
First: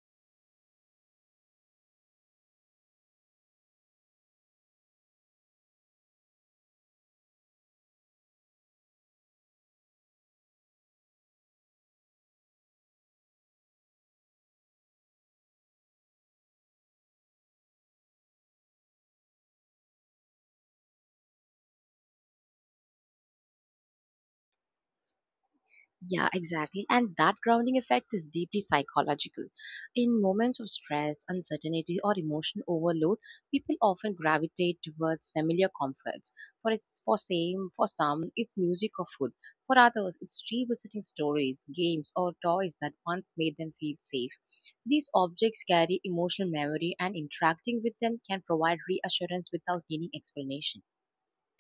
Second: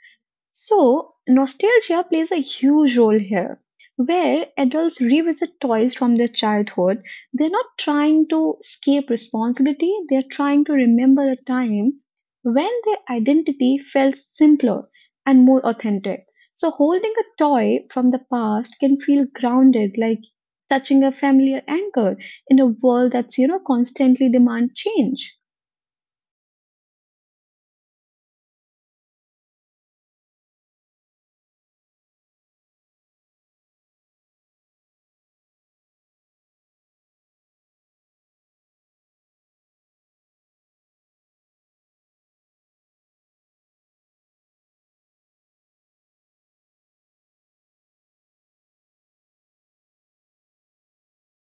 So, nostalgia plays a huge role here, where adults revisit toys from their childhood. They're not trying to escape responsibility, they're trying to remember a time when their identity felt simpler and more authentic. So, holding a toy from the past can feel grounded, like touching a familiar anchor in a world that's, constantly demand change. Yeah, exactly. And that grounding effect is deeply psychological. In moments of stress, uncertainty, or emotional overload, people often gravitate towards familiar comforts. For some, it's music or food. For others, it's revisiting stories, games, or toys that once made them feel safe. These objects carry emotional memory, and interacting with them can provide reassurance without needing explanation.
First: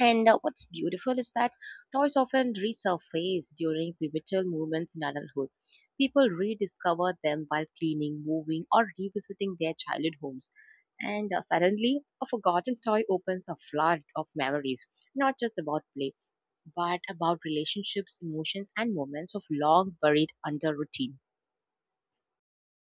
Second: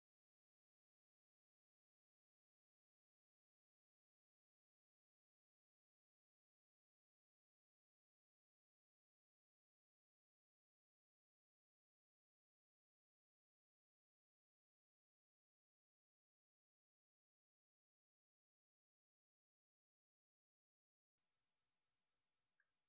And what's beautiful is that toys often resurface during pivotal moments in adulthood. People rediscover them while cleaning, moving, or revisiting their childhood homes. And suddenly, a forgotten toy opens a flood of memories, not just about play, but about relationships, emotions, and moments of long buried under routine.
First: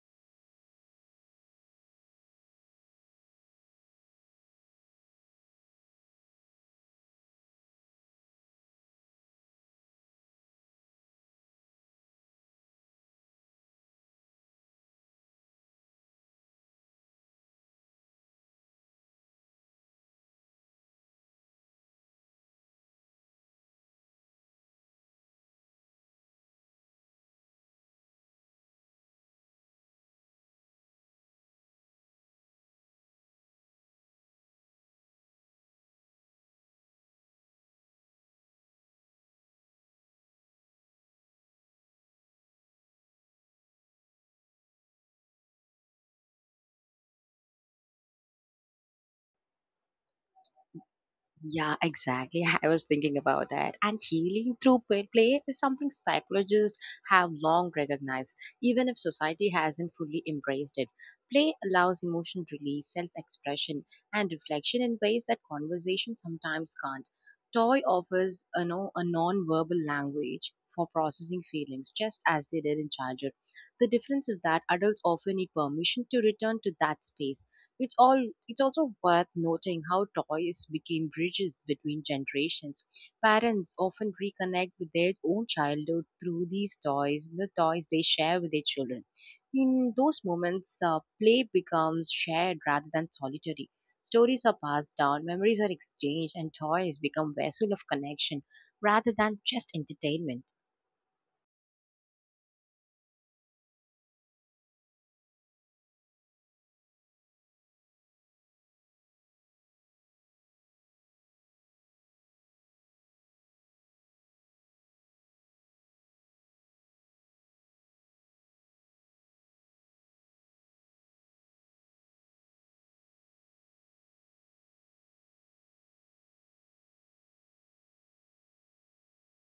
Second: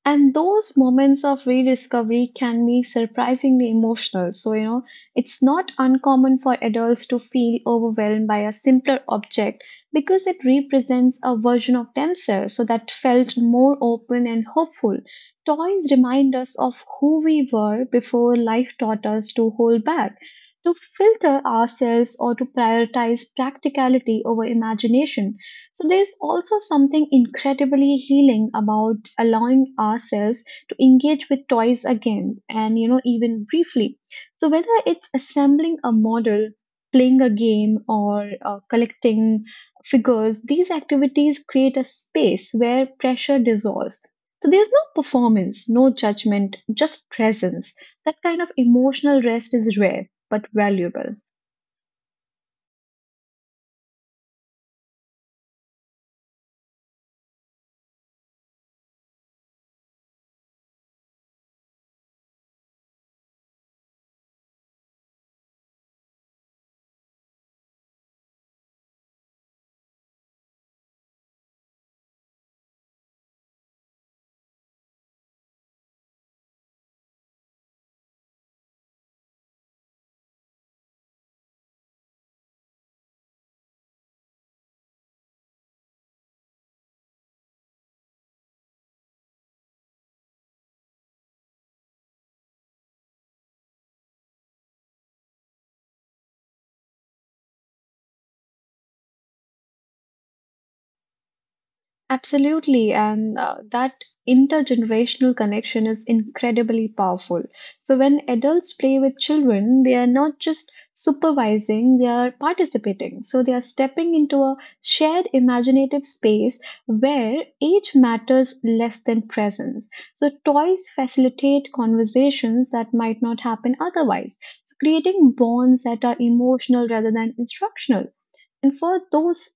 And those moments of rediscovery can be surprisingly emotional. So, it's not uncommon for adults to feel overwhelmed by a simpler object because it represents a version of themselves, so that felt more open and hopeful. Toys remind us of who we were before life taught us to hold back, to filter ourselves, or to prioritize practicality over imagination. So there's also something incredibly healing about allowing ourselves to engage with toys again and even briefly. So whether it's assembling a model, playing a game or collecting figures, these activities create a space where pressure dissolves. So there's no performance, no judgment, just presence. That kind of emotional rest is rare but valuable. Yeah, exactly. (laughs) I was thinking about that. And healing through play is something psychologists have long recognized, even if society hasn't fully embraced it. Play allows emotional release, self expression, and reflection in ways that conversation sometimes can't. Toy offers a, no, a non verbal language for processing feelings, just as they did in childhood. The difference is that adults often need permission to return to that space. It's all it's also worth noting how toys became bridges between generations. Parents often reconnect with their own childhood through these toys, the toys they share with their children. In those moments, play becomes shared rather than solitary. Stories are passed down, memories are exchanged, and toys become vessel of connection rather than just entertainment. Absolutely, and that intergenerational connection is incredibly powerful. So, when adults play with children, they are not just supervising, they are participating. So, they are stepping into a shared imaginative space where age matters less than presence. So, toys facilitate conversations that might not happen otherwise, so creating bonds that are emotional rather than instructional. And for those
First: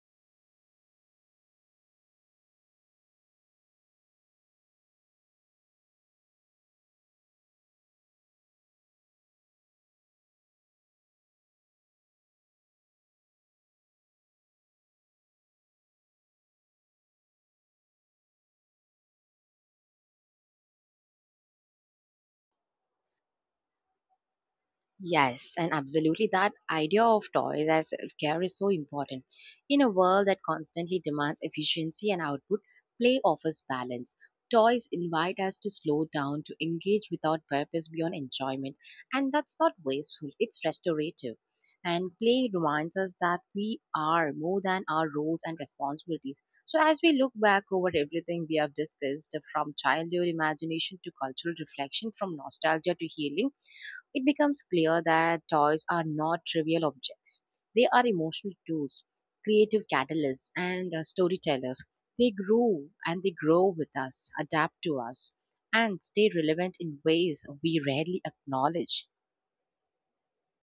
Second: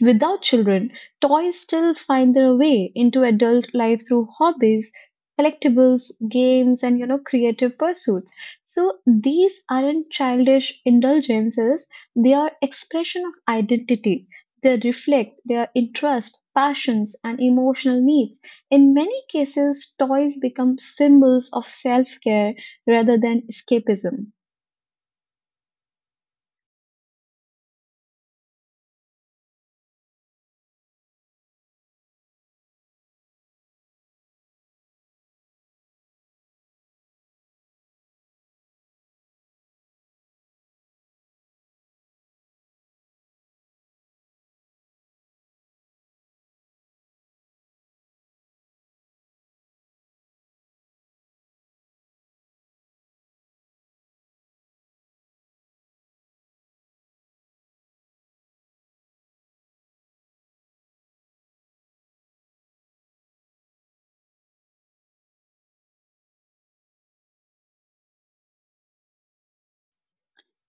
without children, toys still find their way into adult life through hobbies, collectibles, games, and creative pursuits. So these aren't childish indulgences, they are expression of identity. They reflect their interests, passions, and emotional needs. In many cases, toys become symbols of self care rather than escapism. Yes, and absolutely that idea of toys as self-care is so important. In a world that constantly demands efficiency and output, play offers balance. Toys invite us to slow down, to engage without purpose beyond enjoyment, and that's not wasteful, it's restorative. And play reminds us that we are more than our roles and responsibilities. So, as we look back over everything we have discussed, from childhood imagination to cultural reflection, from nostalgia to healing, it becomes clear that toys are not trivial objects. They are emotional tools, creative catalysts, and storytellers. They grew and They grow with us, adapt to us, and stay relevant in ways we rarely acknowledge.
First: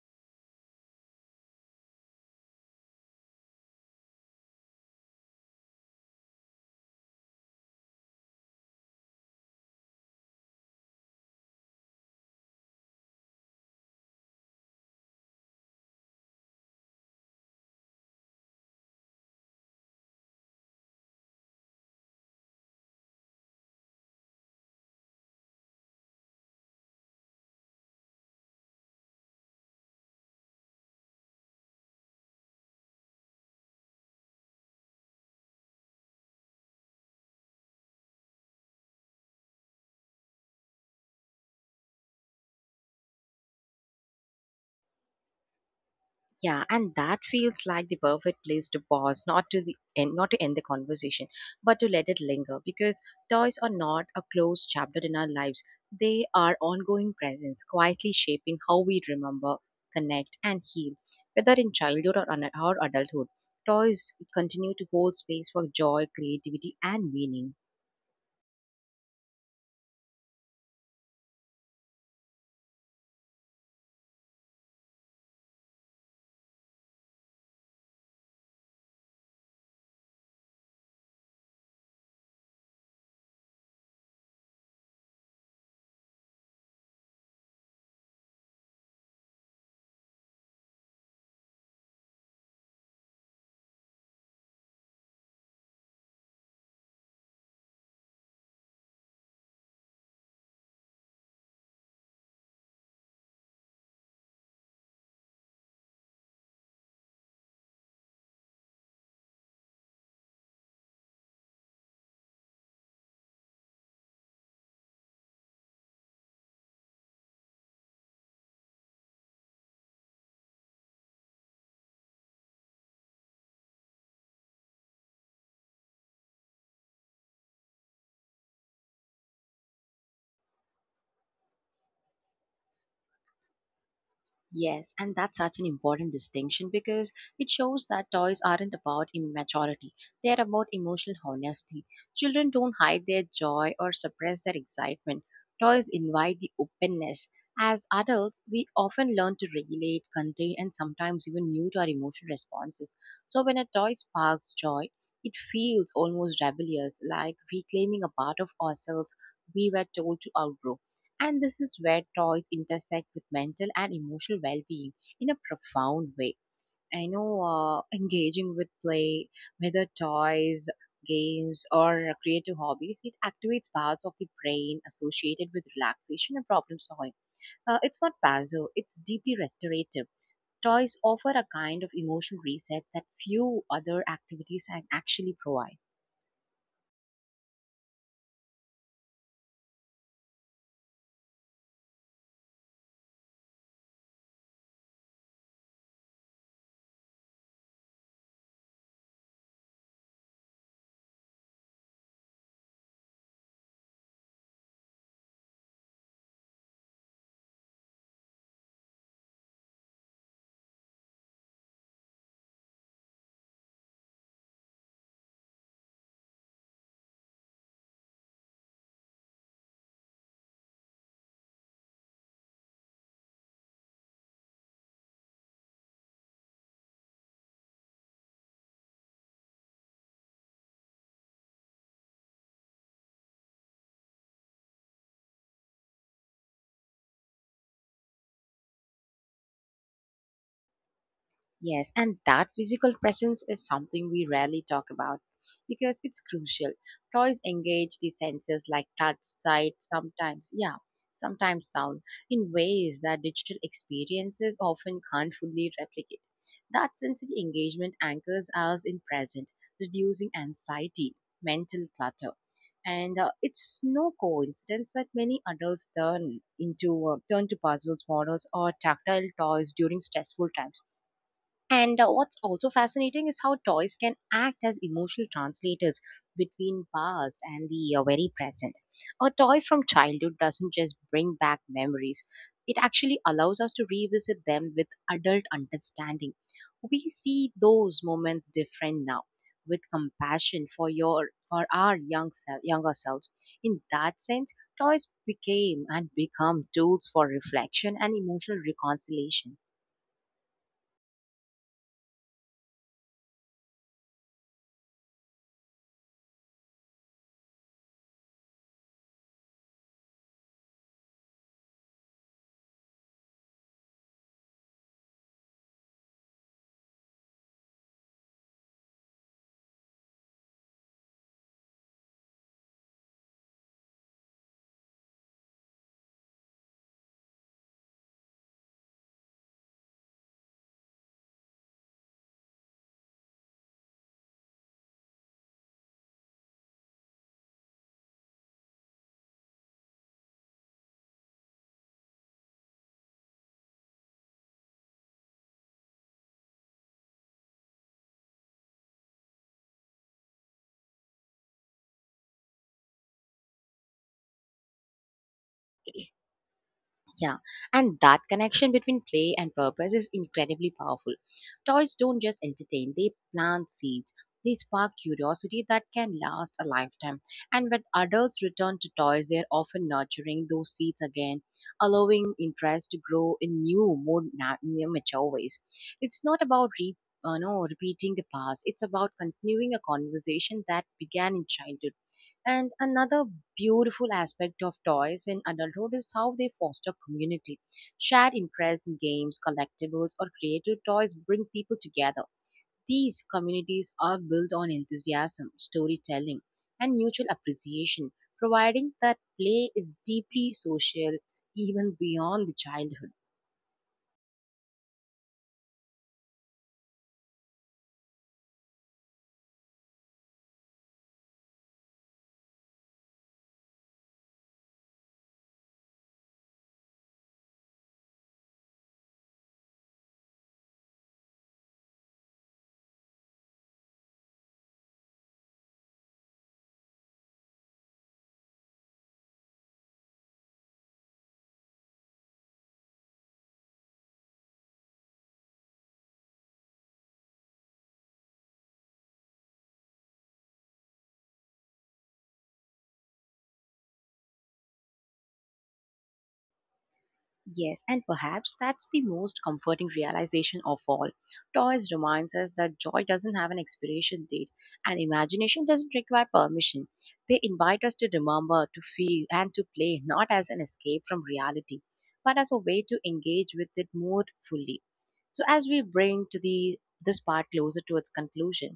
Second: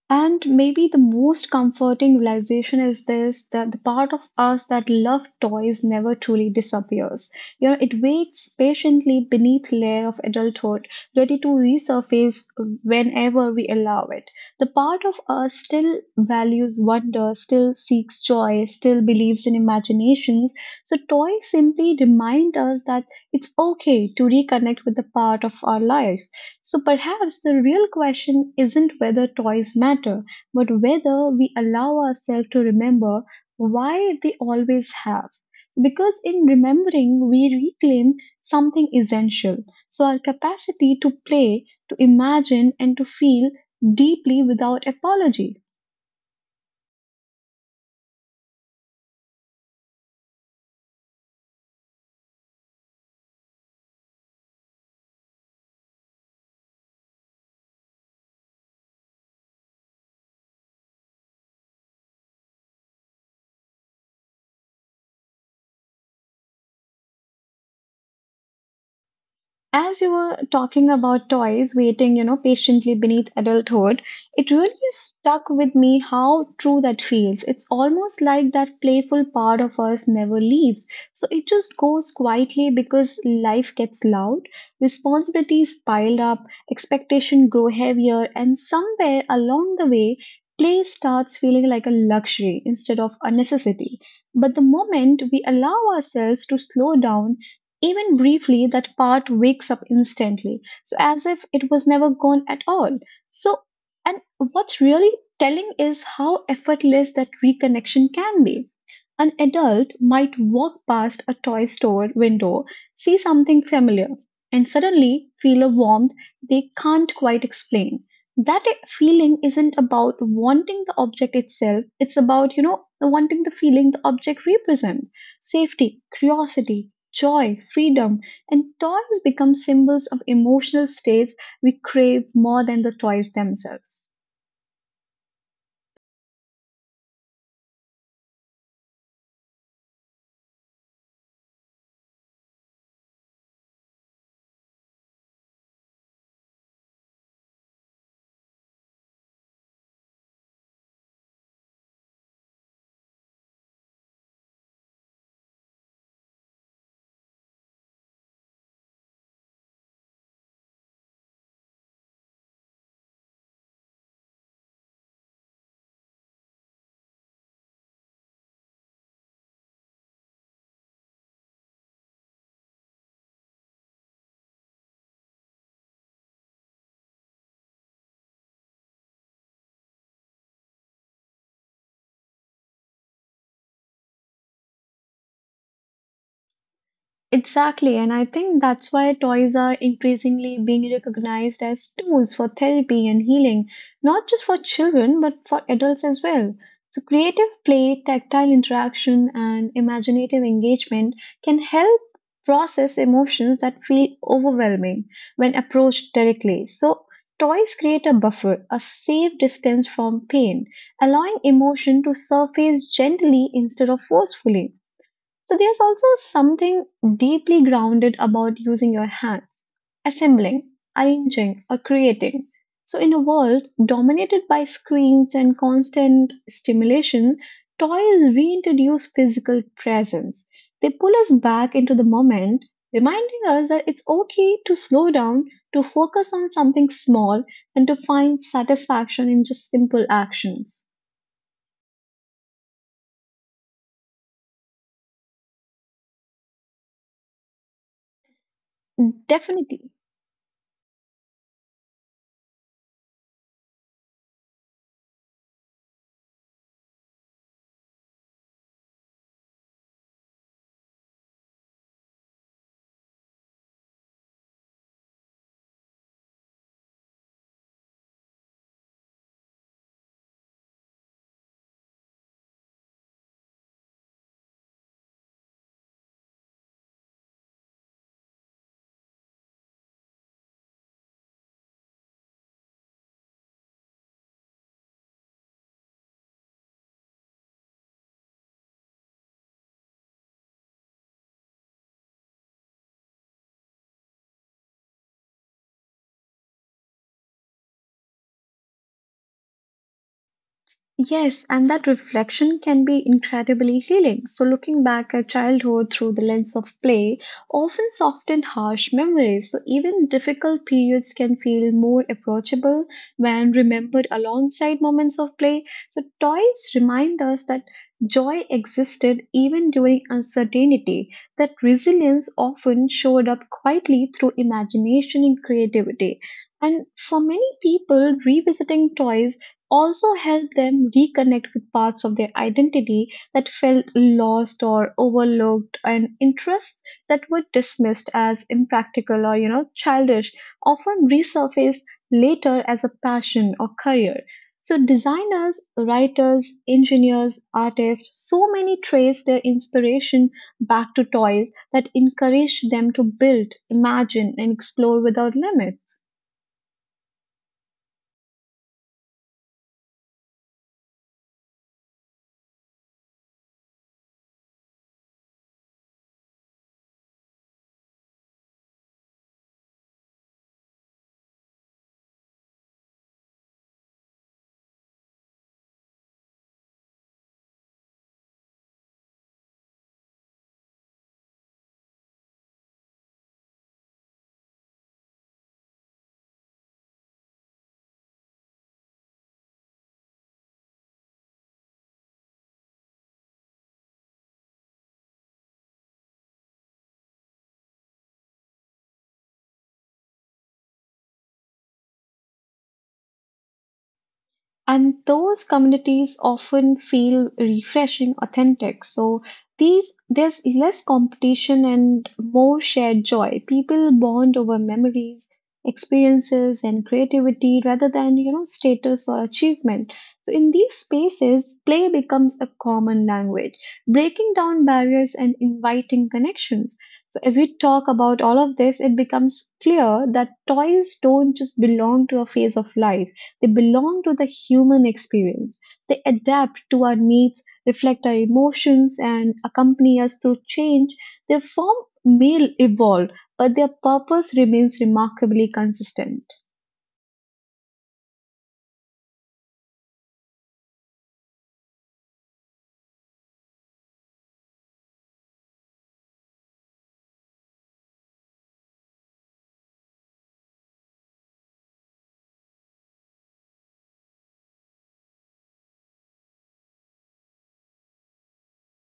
And maybe the most comforting realization is this that the part of us that loved toys never truly disappears. It waits patiently beneath layer of adulthood, ready to resurface whenever we allow it. The part of us still values wonder, still seeks joy, still believes in imaginations. So toys simply remind us that it's okay to reconnect with the part of our lives. So perhaps the real question isn't whether toys matter, but whether we allow ourselves to remember why they always have. Because in remembering, we reclaim something essential. So our capacity to play, to imagine, and to feel deeply without apology. Yeah, and that feels like the perfect place to pause, not to the end, not to end the conversation, but to let it linger. Because toys are not a closed chapter in our lives; they are ongoing presence, quietly shaping how we remember, connect, and heal. Whether in childhood or adulthood, toys continue to hold space for joy, creativity, and meaning. As you were talking about toys waiting, patiently beneath adulthood, it really stuck with me how true that feels. It's almost like that playful part of us never leaves. So it just goes quietly because life gets loud, responsibilities piled up, expectations grow heavier, and somewhere along the way, play starts feeling like a luxury instead of a necessity. But the moment we allow ourselves to slow down, even briefly, that part wakes up instantly, so as if it was never gone at all. So, and what's really telling is how effortless that reconnection can be. An adult might walk past a toy store window, see something familiar, and suddenly feel a warmth they can't quite explain. That feeling isn't about wanting the object itself, it's about, wanting the feeling the object represents safety, curiosity, joy, freedom, and toys become symbols of emotional states we crave more than the toys themselves. Yes, and that's such an important distinction because it shows that toys aren't about immaturity. They're about emotional honesty. Children don't hide their joy or suppress their excitement. Toys invite the openness. As adults, we often learn to regulate, contain, and sometimes even mute our emotional responses. So when a toy sparks joy, it feels almost rebellious, like reclaiming a part of ourselves we were told to outgrow. And this is where toys intersect with mental and emotional well being in a profound way. I know engaging with play, whether toys, games, or creative hobbies, it activates parts of the brain associated with relaxation and problem solving. It's not passive, it's deeply restorative. Toys offer a kind of emotional reset that few other activities can actually provide. Exactly, and I think that's why toys are increasingly being recognized as tools for therapy and healing, not just for children, but for adults as well. So, creative play, tactile interaction, and imaginative engagement can help process emotions that feel overwhelming when approached directly. So, toys create a buffer, a safe distance from pain, allowing emotion to surface gently instead of forcefully. So there's also something deeply grounded about using your hands, assembling, arranging, or creating. So in a world dominated by screens and constant stimulation, toys reintroduce physical presence. They pull us back into the moment, reminding us that it's okay to slow down, to focus on something small, and to find satisfaction in just simple actions. Yes, and that physical presence is something we rarely talk about because it's crucial. Toys engage the senses like touch, sight, Definitely. sometimes, yeah, sometimes sound in ways that digital experiences often can't fully replicate. That sensory engagement anchors us in present, reducing anxiety, mental clutter. And it's no coincidence that many adults turn to puzzles, models, or tactile toys during stressful times and what's also fascinating is how toys can act as emotional translators between past and the very present. A toy from childhood doesn't just bring back memories, it actually allows us to revisit them with adult understanding. We see those moments different now with compassion for your for our younger selves. In that sense, toys became and become tools for reflection and emotional reconciliation. Yes, and that reflection can be incredibly healing. So, looking back at childhood through the lens of play often softens harsh memories. So, even difficult periods can feel more approachable when remembered alongside moments of play. So, toys remind us that joy existed even during uncertainty, that resilience often showed up quietly through imagination and creativity. And for many people, revisiting toys also help them reconnect with parts of their identity that felt lost or overlooked and interests that were dismissed as impractical or childish often resurface later as a passion or career. So designers, writers, engineers, artists, so many trace their inspiration back to toys that encourage them to build, imagine, and explore without limit. Yeah, and that connection between play and purpose is incredibly powerful. Toys don't just entertain, they plant seeds. They spark curiosity that can last a lifetime. And when adults return to toys, they are often nurturing those seeds again, allowing interest to grow in new, more mature ways. It's not about re- no, repeating the past, it's about continuing a conversation that began in childhood. And another beautiful aspect of toys in adulthood is how they foster community. Shared interests in games, collectibles, or creative toys bring people together. These communities are built on enthusiasm, storytelling, and mutual appreciation, providing that play is deeply social even beyond the childhood. And those communities often feel refreshing, authentic. So these there's less competition and more shared joy. People bond over memories, experiences, and creativity rather than status or achievement. So in these spaces, play becomes a common language, breaking down barriers and inviting connections. So as we talk about all of this, it becomes clear that toys don't just belong to a phase of life, they belong to the human experience. They adapt to our needs, reflect our emotions, and accompany us through change. Their form may evolve, but their purpose remains remarkably consistent. Yes, and perhaps that's the most comforting realization of all. Toys reminds us that joy doesn't have an expiration date and imagination doesn't require permission. They invite us to remember, to feel, and to play not as an escape from reality, but as a way to engage with it more fully. So, as we bring to the this part closer to its conclusion,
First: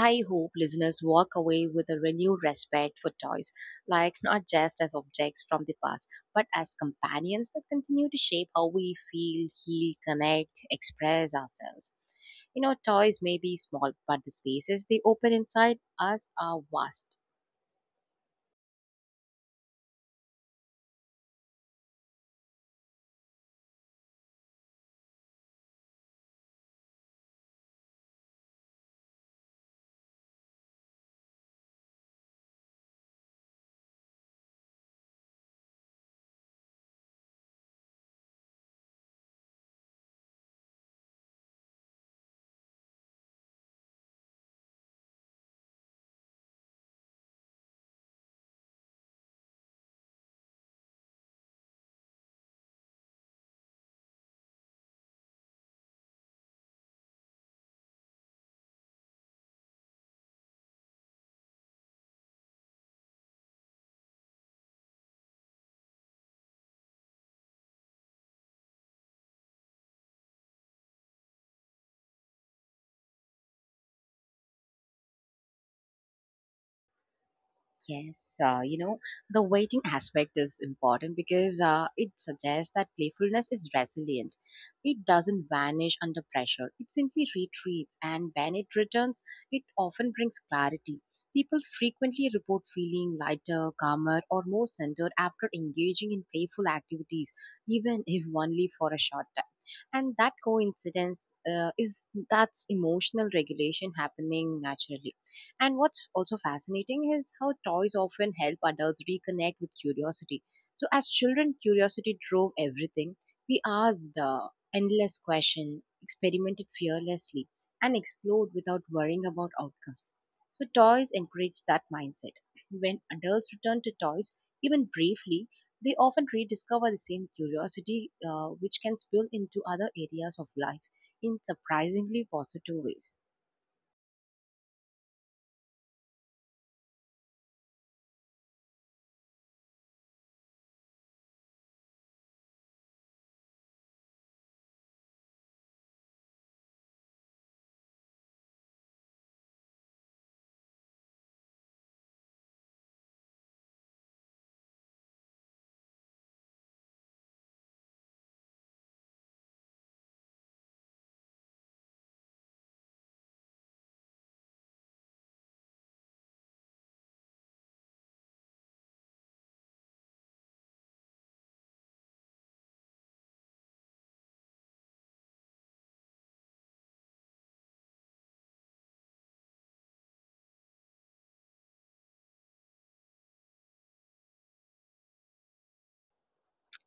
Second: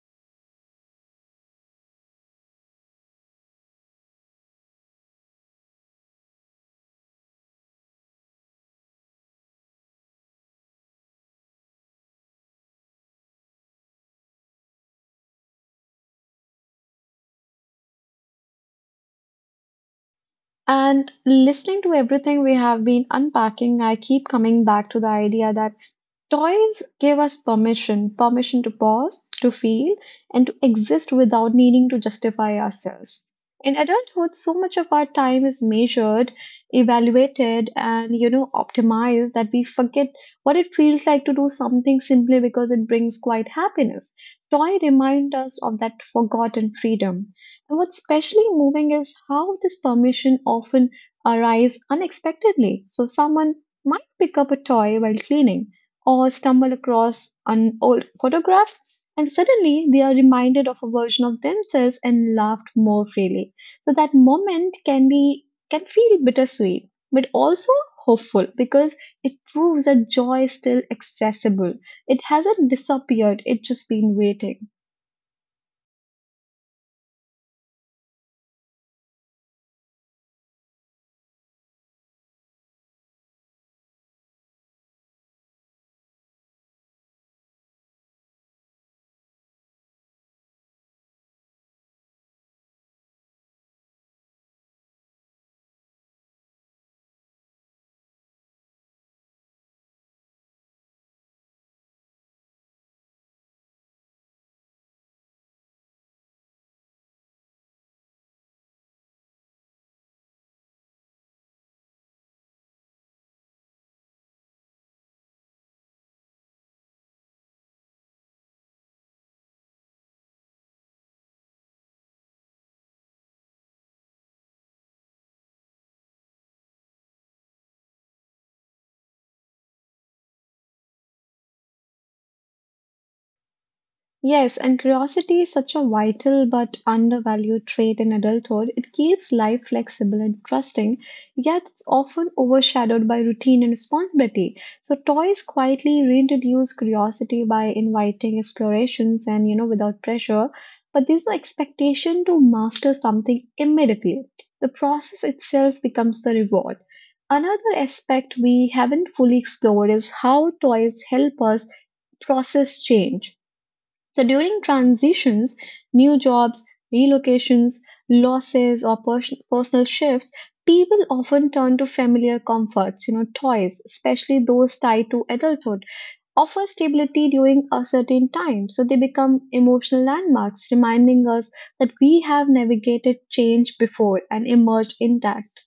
I hope listeners walk away with a renewed respect for toys, like not just as objects from the past, but as companions that continue to shape how we feel, heal, connect, express ourselves. You know, toys may be small, but the spaces they open inside us are vast. And listening to everything we have been unpacking, I keep coming back to the idea that toys gave us permission to pause, to feel, and to exist without needing to justify ourselves. In adulthood, so much of our time is measured, evaluated, and optimized that we forget what it feels like to do something simply because it brings quite happiness. Toy remind us of that forgotten freedom. And what's especially moving is how this permission often arises unexpectedly. So someone might pick up a toy while cleaning or stumble across an old photograph, and suddenly they are reminded of a version of themselves and laughed more freely. So that moment can feel bittersweet, but also hopeful because it proves that joy is still accessible. It hasn't disappeared; it's just been waiting. Yes, you know, the waiting aspect is important because it suggests that playfulness is resilient. It doesn't vanish under pressure, it simply retreats, and when it returns, it often brings clarity. People frequently report feeling lighter, calmer, or more centered after engaging in playful activities, even (laughs) if only for a short time. And that coincidence is that's emotional regulation happening naturally. And what's also fascinating is how toys often help adults reconnect with curiosity. So, as children, curiosity drove everything. We asked endless questions, experimented fearlessly, and explored without worrying about outcomes. So, toys encourage that mindset. When adults return to toys, even briefly, they often rediscover the same curiosity, which can spill into other areas of life in surprisingly positive ways. Yes, and curiosity is such a vital but undervalued trait in adulthood. It keeps life flexible and trusting, yet it's often overshadowed by routine and responsibility. So toys quietly reintroduce curiosity by inviting explorations and, without pressure, but there's no expectation to master something immediately. The process itself becomes the reward. Another aspect we haven't fully explored is how toys help us process change. So during transitions, new jobs, relocations, losses, or personal shifts, people often turn to familiar comforts, you know, toys, especially those tied to adulthood, offer stability during a certain time. So they become emotional landmarks, reminding us that we have navigated change before and emerged intact.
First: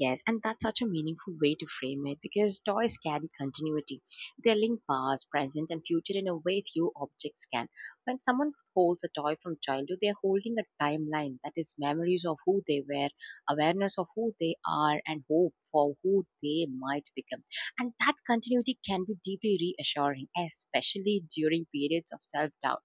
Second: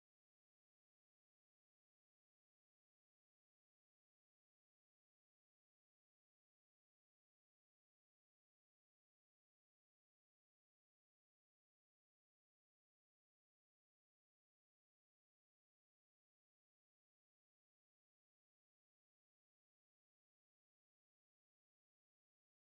Yes, and that's such a meaningful way to frame it because toys carry continuity. They link past, present, and future in a way few objects can. When someone holds a toy from childhood, they're holding a timeline that is memories of who they were, awareness of who they are, and hope for who they might become. And that continuity can be deeply reassuring, especially during periods of self doubt.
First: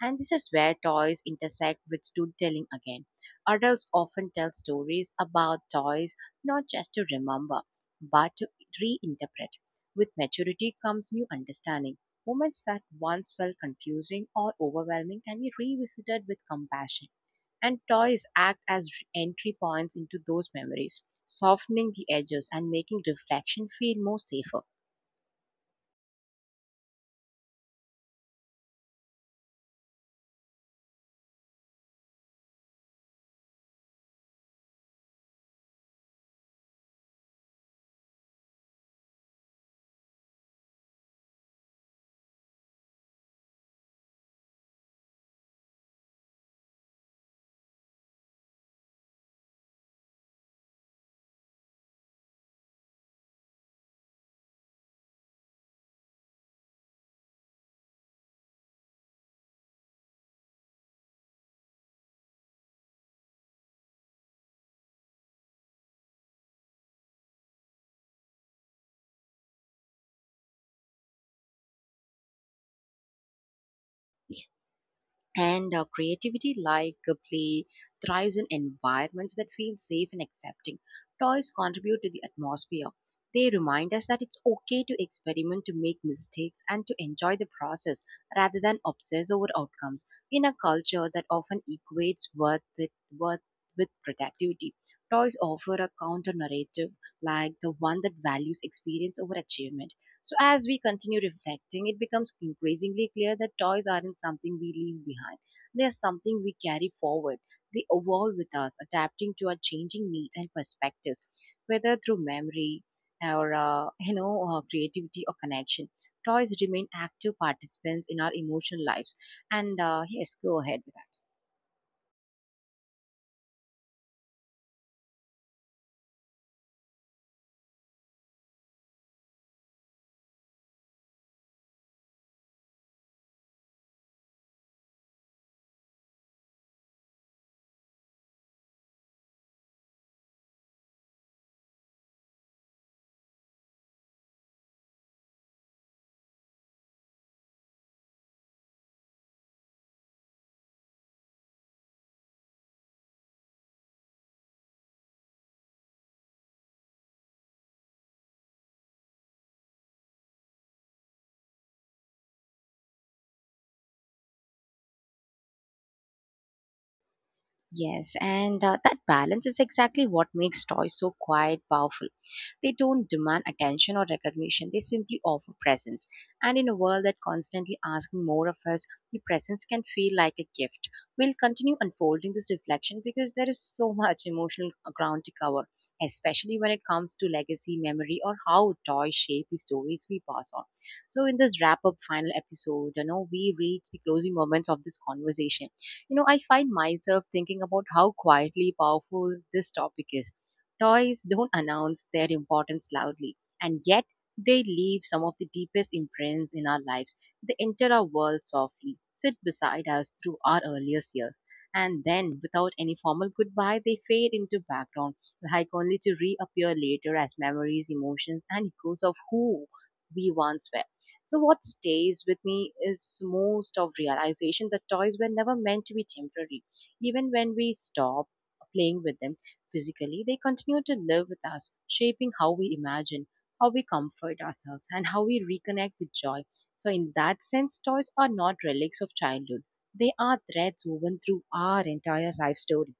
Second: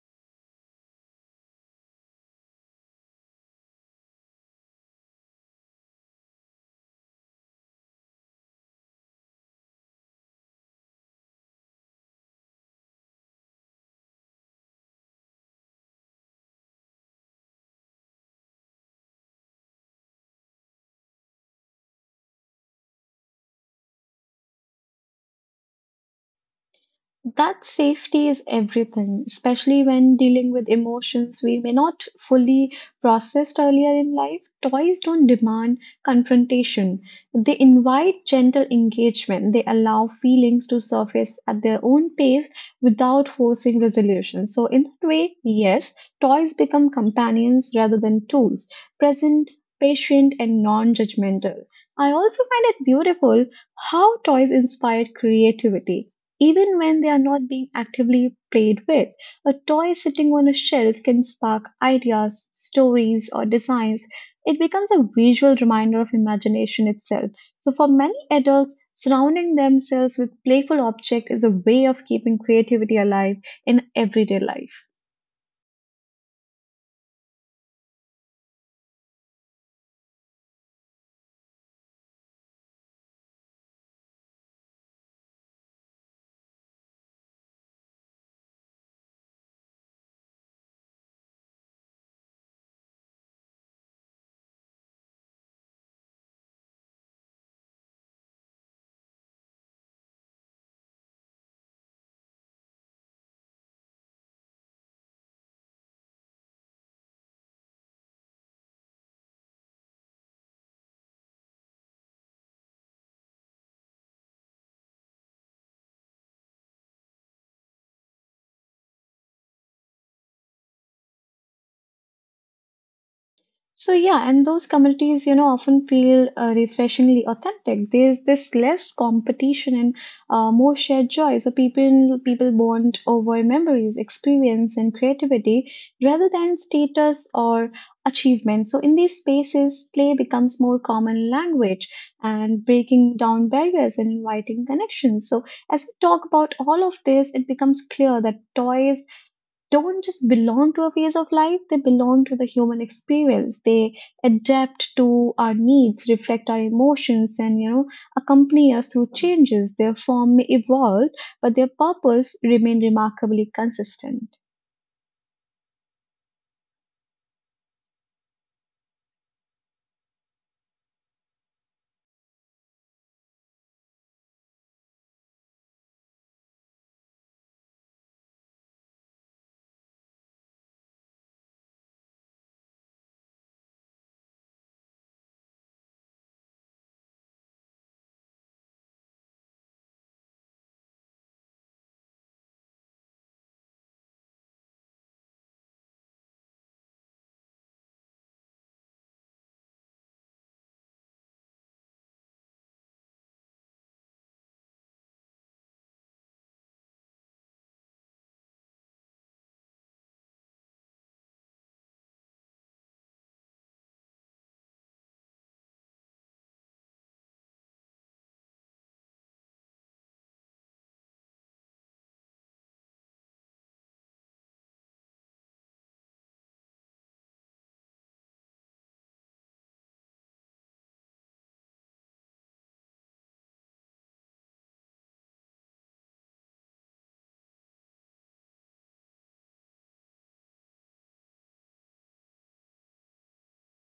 And this is where toys intersect with storytelling again. Adults often tell stories about toys not just to remember, but to reinterpret. With maturity comes new understanding. Moments that once felt confusing or overwhelming can be revisited with compassion. And toys act as entry points into those memories, softening the edges and making reflection feel more safer. That safety is everything, especially when dealing with emotions we may not fully processed earlier in life. Toys don't demand confrontation. They invite gentle engagement. They allow feelings to surface at their own pace without forcing resolution. So in that way, yes, toys become companions rather than tools, present, patient, and non-judgmental. I also find it beautiful how toys inspired creativity even when they are not being actively played with, a toy sitting on a shelf can spark ideas, stories, or designs. It becomes a visual reminder of imagination itself. So, for many adults, surrounding themselves with playful objects is a way of keeping creativity alive in everyday life. And creativity like play thrives in environments that feel safe and accepting. Toys contribute to the atmosphere. They remind us that it's okay to experiment, to make mistakes, and to enjoy the process rather than obsess over outcomes. In a culture that often equates worth with productivity, toys offer a counter narrative, like the one that values experience over achievement. So, as we continue reflecting, it becomes increasingly clear that toys aren't something we leave behind. They are something we carry forward. They evolve with us, adapting to our changing needs and perspectives, whether through memory or (laughs) creativity or connection. Toys remain active participants in our emotional lives. And yes, go ahead. So yeah, and those communities, you know, often feel refreshingly authentic. There's this less competition and more shared joy. So people bond over memories, experience, and creativity rather than status or achievement. So in these spaces, play becomes more common language and breaking down barriers and inviting connections. So as we talk about all of this, it becomes clear that toys don't just belong to a phase of life, they belong to the human experience. They adapt to our needs, reflect our emotions, and accompany us through changes. Their form may evolve, but their purpose remain remarkably consistent. Yes, and that balance is exactly what makes toys so quiet, powerful. They don't demand attention or recognition, they simply offer presence. And in a world that constantly asking more of us, the presence can feel like a gift. We'll continue unfolding this reflection because there is so much emotional ground to cover, especially when it comes to legacy, memory, or how toys shape the stories we pass on. So, in this wrap up final episode, you know, we reach the closing moments of this conversation. You know, I find myself thinking about how quietly powerful this topic is. Toys don't announce their importance loudly, and yet they leave some of the deepest imprints in our lives. They enter our world softly, sit beside us through our earliest years, and then, without any formal goodbye, they fade into background, like only to reappear later as memories, emotions, and echoes of who we once were. So, what stays with me is most of realization that toys were never meant to be temporary. Even when we stop playing with them physically, they continue to live with us, shaping how we imagine, how we comfort ourselves, and how we reconnect with joy. So, in that sense, toys are not relics of childhood. They are threads woven through our entire life story.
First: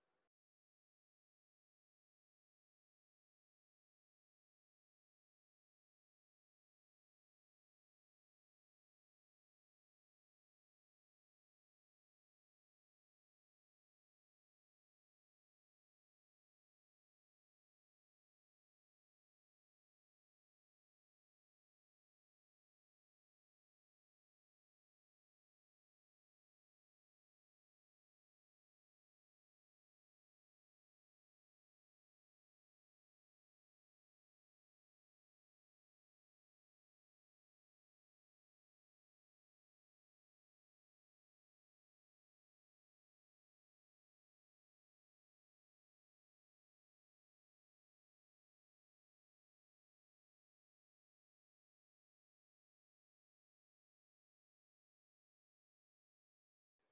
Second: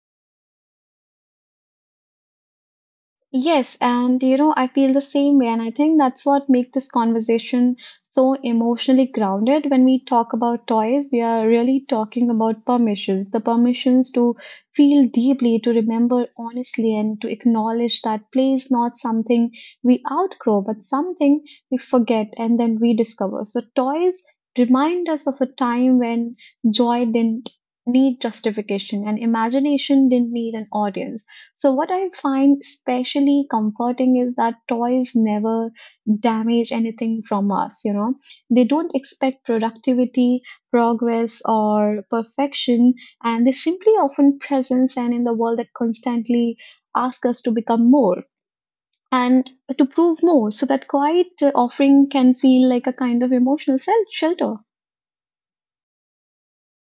Yes, and you know, I feel the same way, and I think that's what makes this conversation so emotionally grounded. When we talk about toys, we are really talking about permissions, the permissions to feel deeply, to remember honestly, and to acknowledge that play is not something we outgrow, but something we forget and then rediscover. So toys remind us of a time when joy didn't need justification and imagination didn't need an audience. So, what I find especially comforting is that toys never damage anything from us. They don't expect productivity, progress, or perfection, and they simply often presence and in the world that constantly ask us to become more and to prove more. So, that quiet offering can feel like a kind of emotional shelter.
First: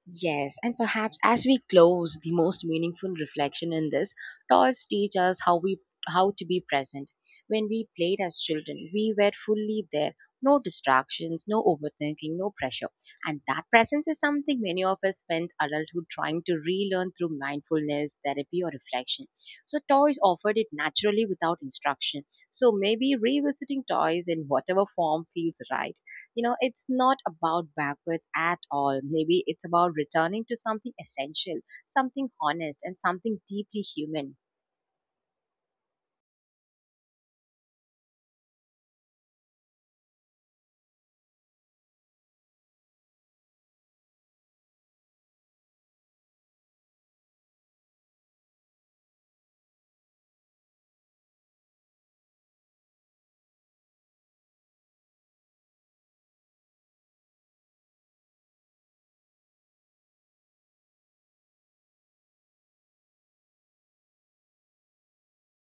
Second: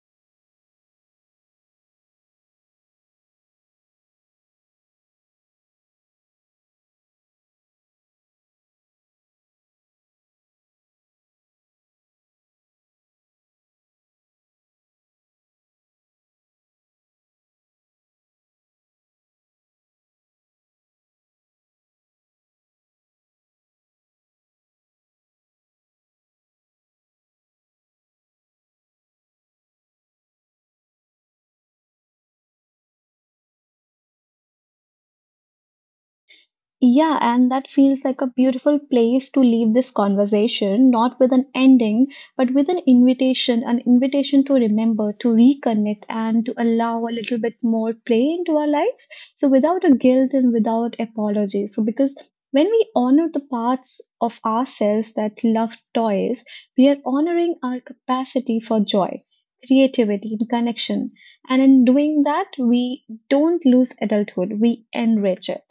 Yes, and perhaps as we close, the most meaningful reflection in this, toys teach us how to be present. When we played as children, we were fully there. No distractions, no overthinking, no pressure. And that presence is something many of us spend adulthood trying to relearn through mindfulness, therapy, or reflection. So, toys offered it naturally without instruction. So, maybe revisiting toys in whatever form feels right, you know, it's not about backwards at all. Maybe it's about returning to something essential, something honest, and something deeply human. Yeah, and that feels like a beautiful place to leave this conversation, not with an ending, but with an invitation to remember, to reconnect, and to allow a little bit more play into our lives. So, without a guilt and without apology. So, because when we honor the parts of ourselves that love toys, we are honoring our capacity for joy, creativity, and connection. And in doing that, we don't lose adulthood, we enrich it.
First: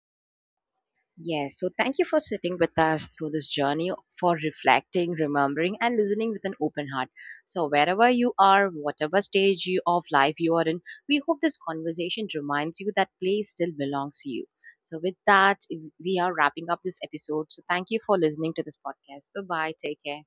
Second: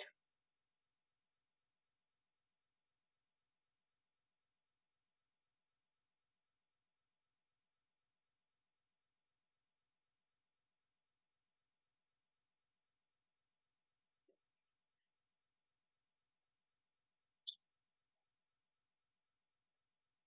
Yes, so thank you for sitting with us through this journey, for reflecting, remembering, and listening with an open heart. So wherever you are, whatever stage of life you are in, we hope this conversation reminds you that play still belongs to you. So with that, we are wrapping up this episode. So thank you for listening to this podcast. Bye bye, take care.